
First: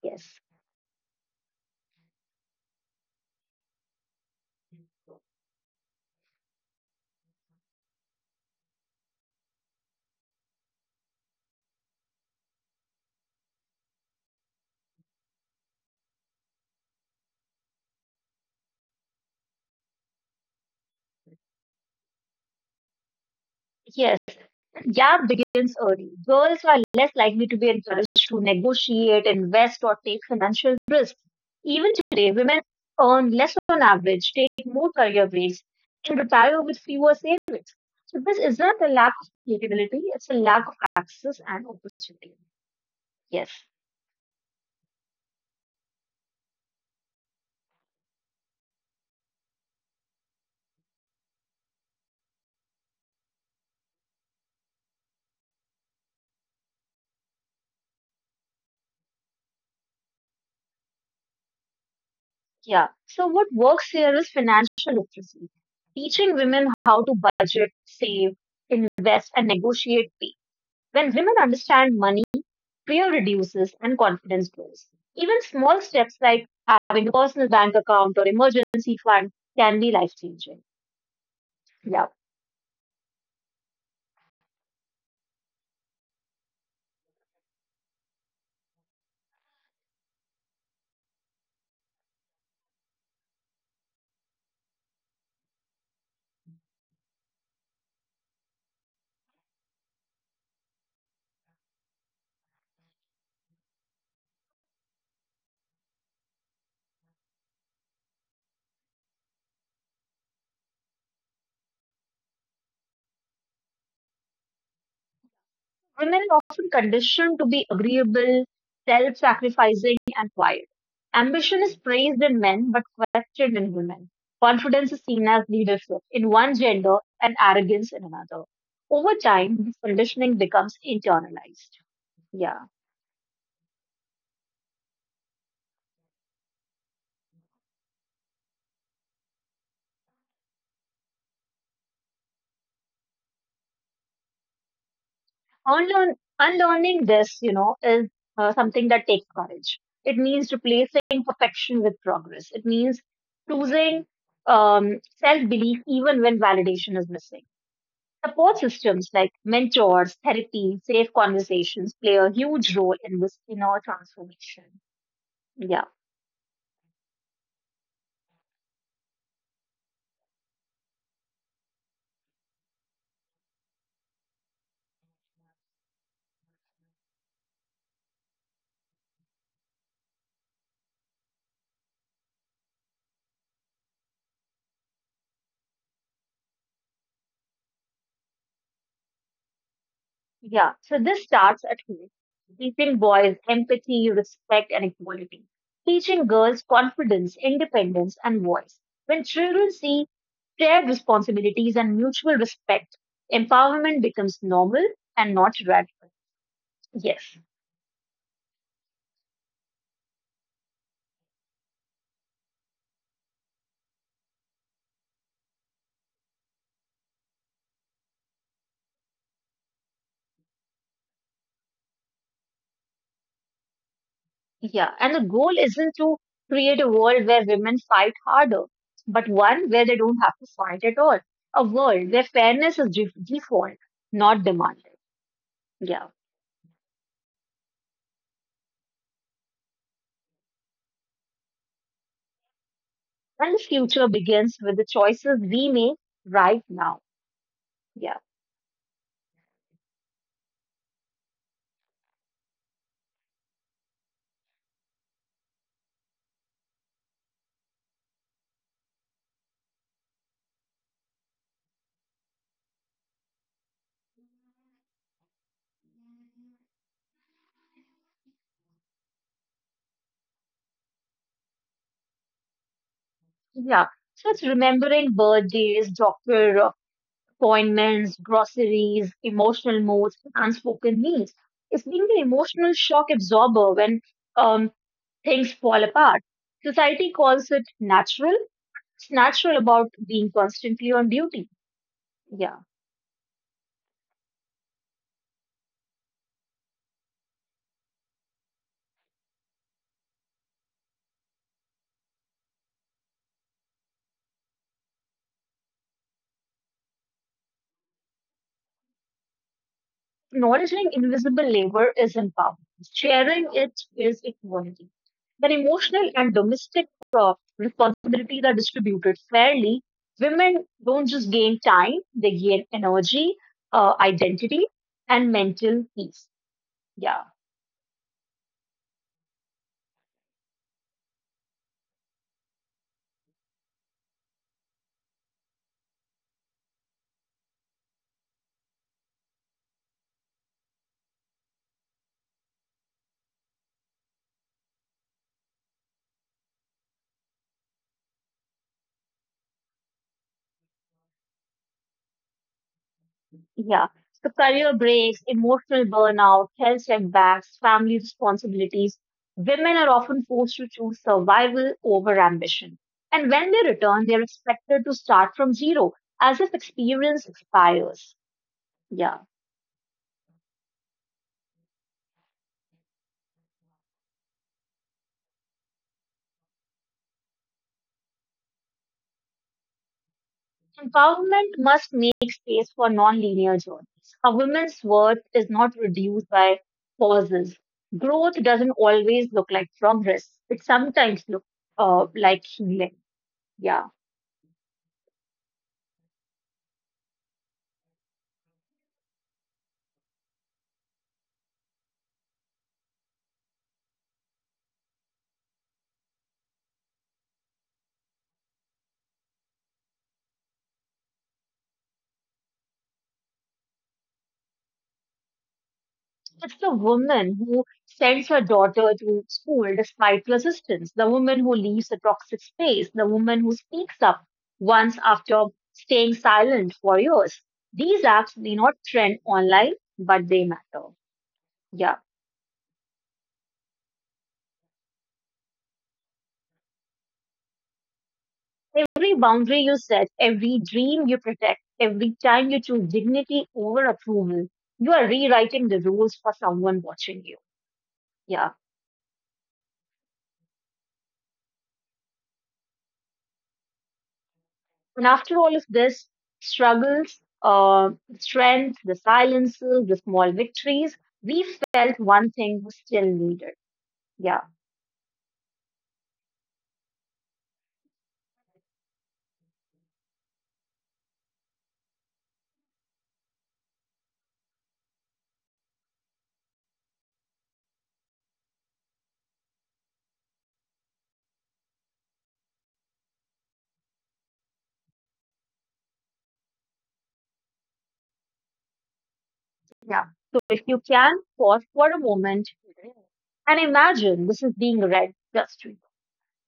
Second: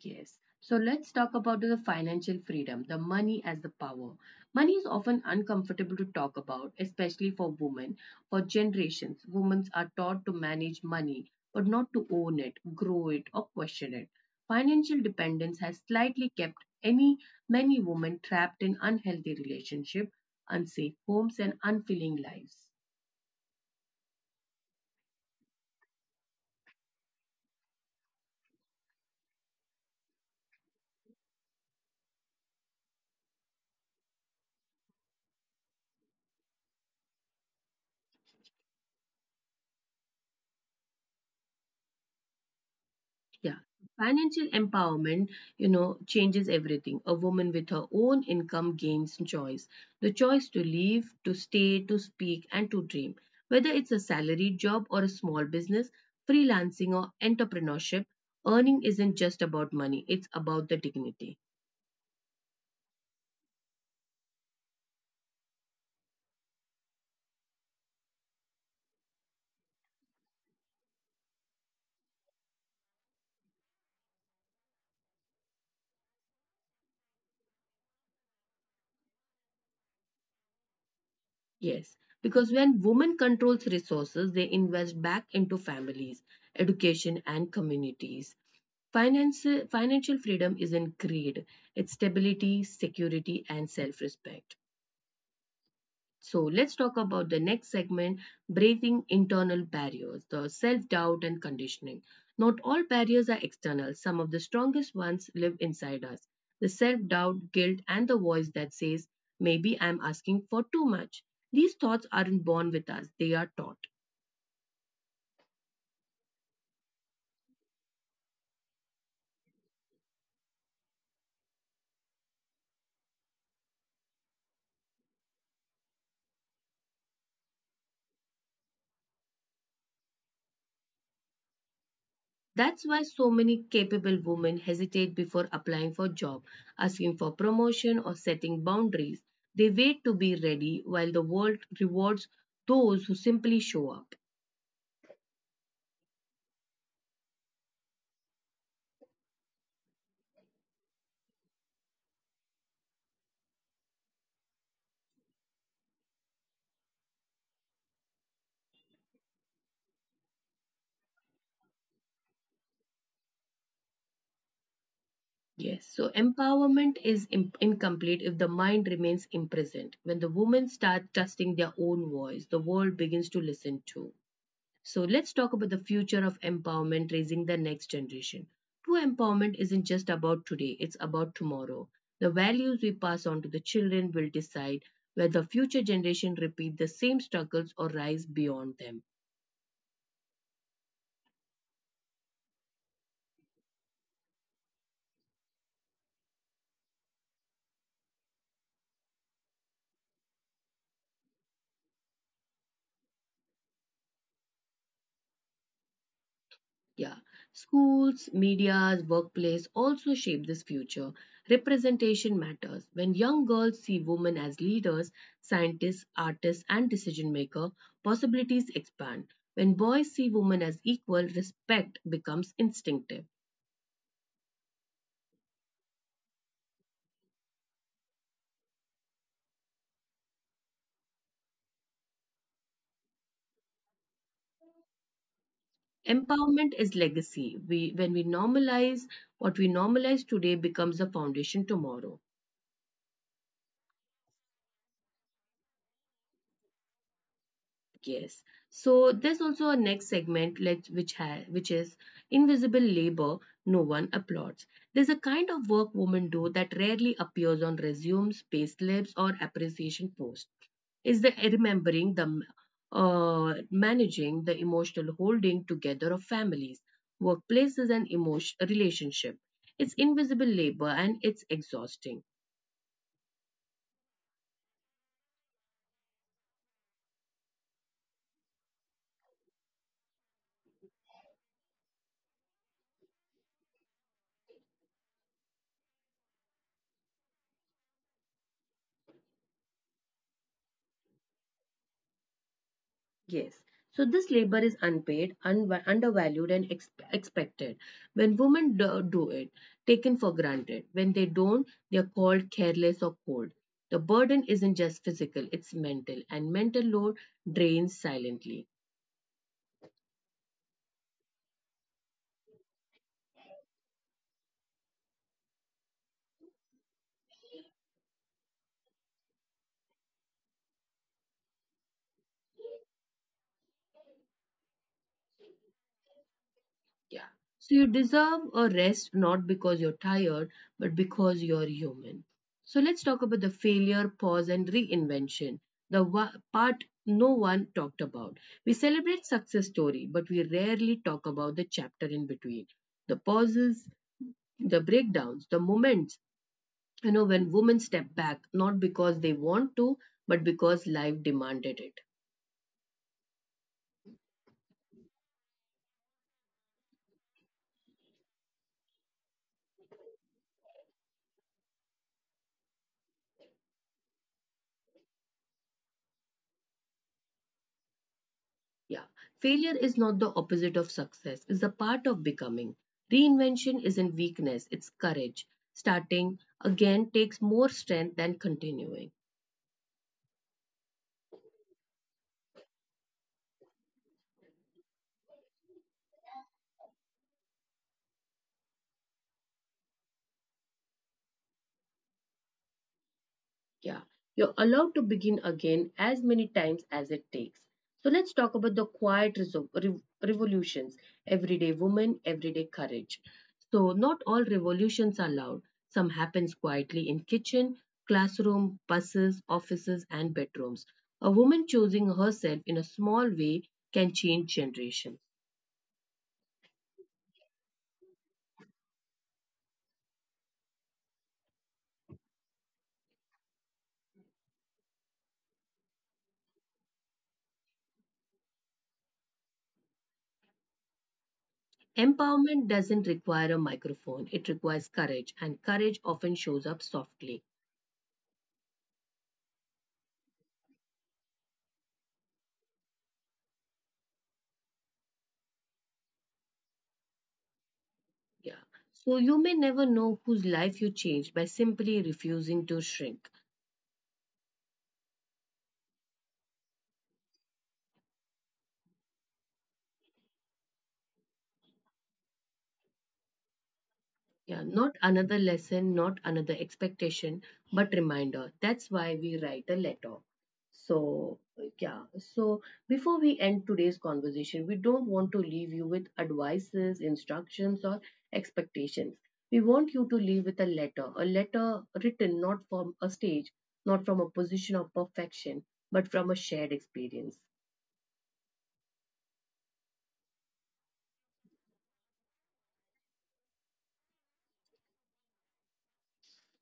S1: Yes.
S2: Yes.
S1: So let's talk about the financial freedom, the money as the power. Money is often uncomfortable to talk about, especially for women. For generations, women are taught to manage money, but not to own it, grow it, or question it. Financial dependence has slightly kept any many women trapped in unhealthy relationships, unsafe homes, and unfulfilling lives.
S2: Yes. Gap begins early. Girls are less likely to be encouraged to negotiate, invest, or take financial risks. Even today, women earn less on average, take more career breaks, and retire with fewer savings. So this isn't a lack of capability, it's a lack of access and opportunity. Yes.
S1: Yeah, financial empowerment, you know, changes everything. A woman with her own income gains choice the choice to live, to stay, to speak, and to dream. Whether it's a salaried job or a small business, freelancing or entrepreneurship, earning isn't just about money, it's about the dignity.
S2: Yeah. So what works here is financial literacy, teaching women how to budget, save, invest, and negotiate pay. When women understand money, fear reduces and confidence grows. Even small steps like having a personal bank account or emergency fund can be life changing.
S1: Yes,
S2: Yeah.
S1: because when women controls resources, they invest back into families, education, and communities. Finance, financial freedom is in greed, it's stability, security, and self respect. So, let's talk about the next segment breaking internal barriers, the self doubt and conditioning. Not all barriers are external, some of the strongest ones live inside us. The self doubt, guilt, and the voice that says, maybe I'm asking for too much. These thoughts aren't born with us, they are taught.
S2: Women are often conditioned to be agreeable, self sacrificing, and quiet. Ambition is praised in men but questioned in women. Confidence is seen as leadership in one gender and arrogance in another. Over time, this conditioning becomes internalized. Yeah.
S1: That's why so many capable women hesitate before applying for job, asking for promotion or setting boundaries. They wait to be ready while the world rewards those who simply show up.
S2: Unlearning this, you know, is something that takes courage. It means replacing perfection with progress. It means choosing self belief even when validation is missing. Support systems like mentors, therapy, safe conversations play a huge role in this inner transformation. Yeah,
S1: Yes, so empowerment is incomplete if the mind remains imprisoned. When the women start trusting their own voice, the world begins to listen too. So let's talk about the future of empowerment, raising the next generation. True empowerment isn't just about today, it's about tomorrow. The values we pass on to the children will decide whether future generations repeat the same struggles or rise beyond them.
S2: yeah. So this starts at home, teaching boys empathy, respect, and equality, teaching girls confidence, independence, and voice. When children see shared responsibilities and mutual respect, empowerment becomes normal and not radical. Yes.
S1: Yeah, schools, media's, workplace also shape this future. Representation matters. When young girls see women as leaders, scientists, artists, and decision maker, possibilities expand. When boys see women as equal, respect becomes instinctive.
S2: Yeah, and the goal isn't to create a world where women fight harder, but one where they don't have to fight at all. A world where fairness is default, not demanded. Yeah.
S1: Empowerment is legacy. When we normalize what we normalize today becomes the foundation tomorrow.
S2: And the future begins with the choices we make right now. Yeah.
S1: Yes. So there's also a next segment let which ha which is invisible labor no one applauds. There's a kind of work women do that rarely appears on resumes, payslips, or appreciation posts. Is the remembering the managing the emotional holding together of families, workplaces, and emotion relationship. It's invisible labor and it's exhausting.
S2: Yeah. So it's remembering birthdays, doctor appointments, groceries, emotional moods, unspoken needs. It's being the emotional shock absorber when um, things fall apart. Society calls it natural. It's natural about being constantly on duty. Yeah.
S1: Yes. So this labor is unpaid, undervalued, and expected. When women do it, taken for granted. When they don't, they are called careless or cold. The burden isn't just physical, it's mental, and mental load drains silently.
S2: Acknowledging invisible labor is empowerment. Sharing it is equality. When emotional and domestic responsibilities are distributed fairly, women don't just gain time, they gain energy, identity, and mental peace.
S1: Yeah.
S2: Yeah.
S1: So you deserve a rest not because you're tired, but because you're human. So let's talk about the failure, pause, and reinvention. The part no one talked about. We celebrate success story, but we rarely talk about the chapter in between. The pauses, the breakdowns, the moments, you know, when women step back, not because they want to, but because life demanded it.
S2: Yeah. So career breaks, emotional burnout, health setbacks, family responsibilities. Women are often forced to choose survival over ambition. And when they return, they're expected to start from zero as if experience expires.
S1: Yeah.
S2: Yeah.
S1: Failure is not the opposite of success, it's a part of becoming. Reinvention isn't weakness, it's courage. Starting again takes more strength than continuing.
S2: Empowerment must make space for non-linear journeys. A woman's worth is not reduced by pauses. Growth doesn't always look like progress. It sometimes looks like healing. Yeah.
S1: Yeah, you're allowed to begin again as many times as it takes. So let's talk about the quiet revolutions, everyday woman, everyday courage. So not all revolutions are loud. Some happens quietly in kitchen, classroom, buses, offices and bedrooms. A woman choosing herself in a small way can change generations.
S2: It's the woman who sends her daughter to school despite resistance, the woman who leaves a toxic space, the woman who speaks up once after staying silent for years. These acts may not trend online, but they matter. Yeah.
S1: Empowerment doesn't require a microphone. It requires courage and courage often shows up softly.
S2: Every boundary you set, every dream you protect, every time you choose dignity over approval, you are rewriting the rules for someone watching you. Yeah.
S1: Yeah. So you may never know whose life you changed by simply refusing to shrink.
S2: And after all of this struggles, the strength, the silences, the small victories, we felt one thing was still needed. Yeah,
S1: Yeah. Not another lesson, not another expectation, but reminder. That's why we write a letter. So, yeah. So before we end today's conversation, we don't want to leave you with advices, instructions, or expectations. We want you to leave with a letter written not from a stage, not from a position of perfection, but from a shared experience.
S2: yeah. So if you can pause for a moment and imagine this is being read just to you.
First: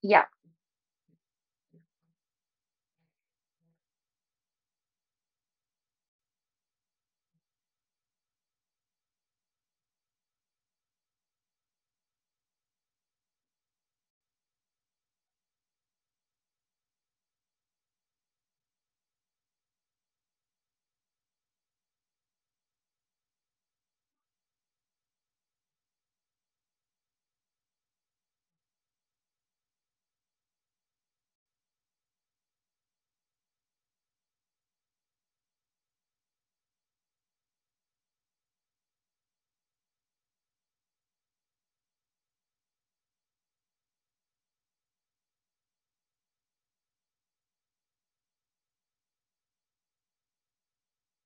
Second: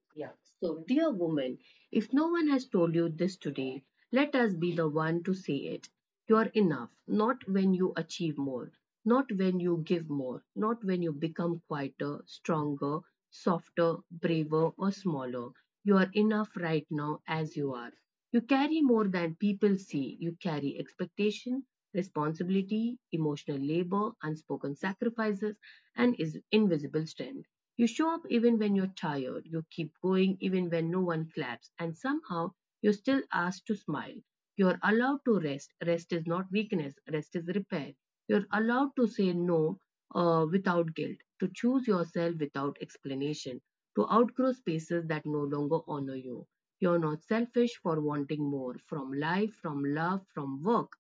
S2: Yeah.
S1: Yeah. So, dear woman, if no one has told you this today, let us be the one to say it. You are enough, not when you achieve more, not when you give more, not when you become quieter, stronger, softer, braver, or smaller. You are enough right now as you are. You carry more than people see. You carry expectation, responsibility, emotional labor, unspoken sacrifices, and is invisible strength. You show up even when you're tired, you keep going even when no one claps, and somehow you're still asked to smile. You're allowed to rest. Rest is not weakness, rest is repair. You're allowed to say no without guilt, to choose yourself without explanation, to outgrow spaces that no longer honor you. You're not selfish for wanting more from life, from love, from work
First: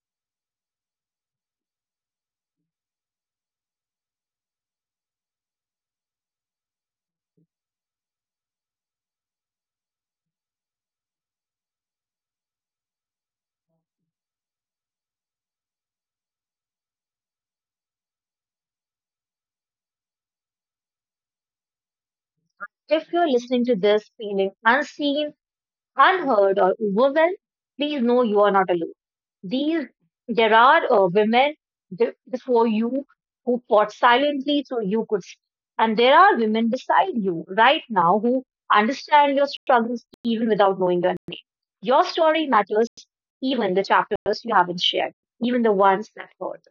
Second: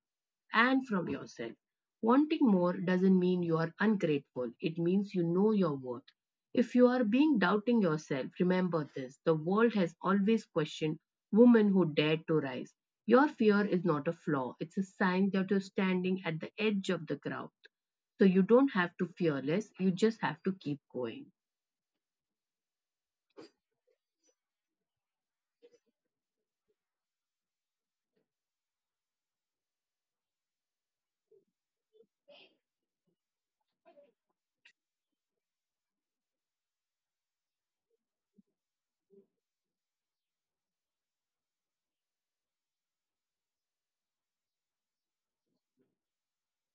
S1: and from yourself. Wanting more doesn't mean you are ungrateful, it means you know your worth. If you are being doubting yourself, remember this the world has always questioned women who dared to rise. Your fear is not a flaw, it's a sign that you're standing at the edge of the crowd. So you don't have to fear less, you just have to keep going.
S2: If you're listening to this feeling unseen, unheard or overwhelmed, please know you are not alone. These there are women before you who fought silently so you could speak. And there are women beside you right now who understand your struggles even without knowing your name. Your story matters, even the chapters you haven't shared, even the ones that hurt.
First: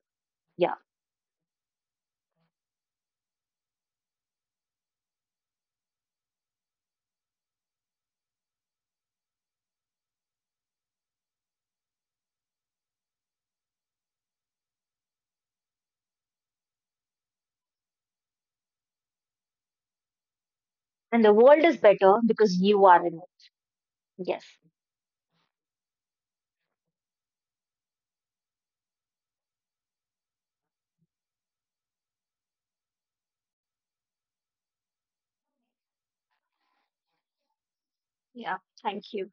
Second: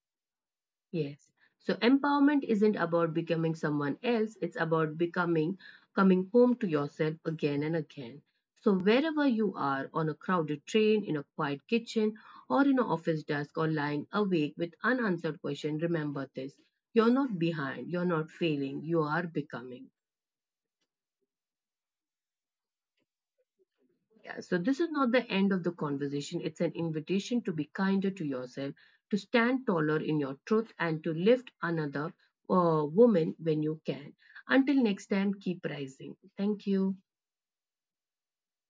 S2: Yeah,
S1: Yes. So empowerment isn't about becoming someone else, it's about becoming, coming home to yourself again and again. So wherever you are, on a crowded train, in a quiet kitchen, or in an office desk, or lying awake with unanswered questions, remember this. You're not behind, you're not failing, you are becoming.
S2: and the world is better because you are in it. Yes.
S1: Yeah, so this is not the end of the conversation. It's an invitation to be kinder to yourself, to stand taller in your truth, and to lift another woman when you can. Until next time, keep rising. Thank you.
S2: Yeah. Thank you.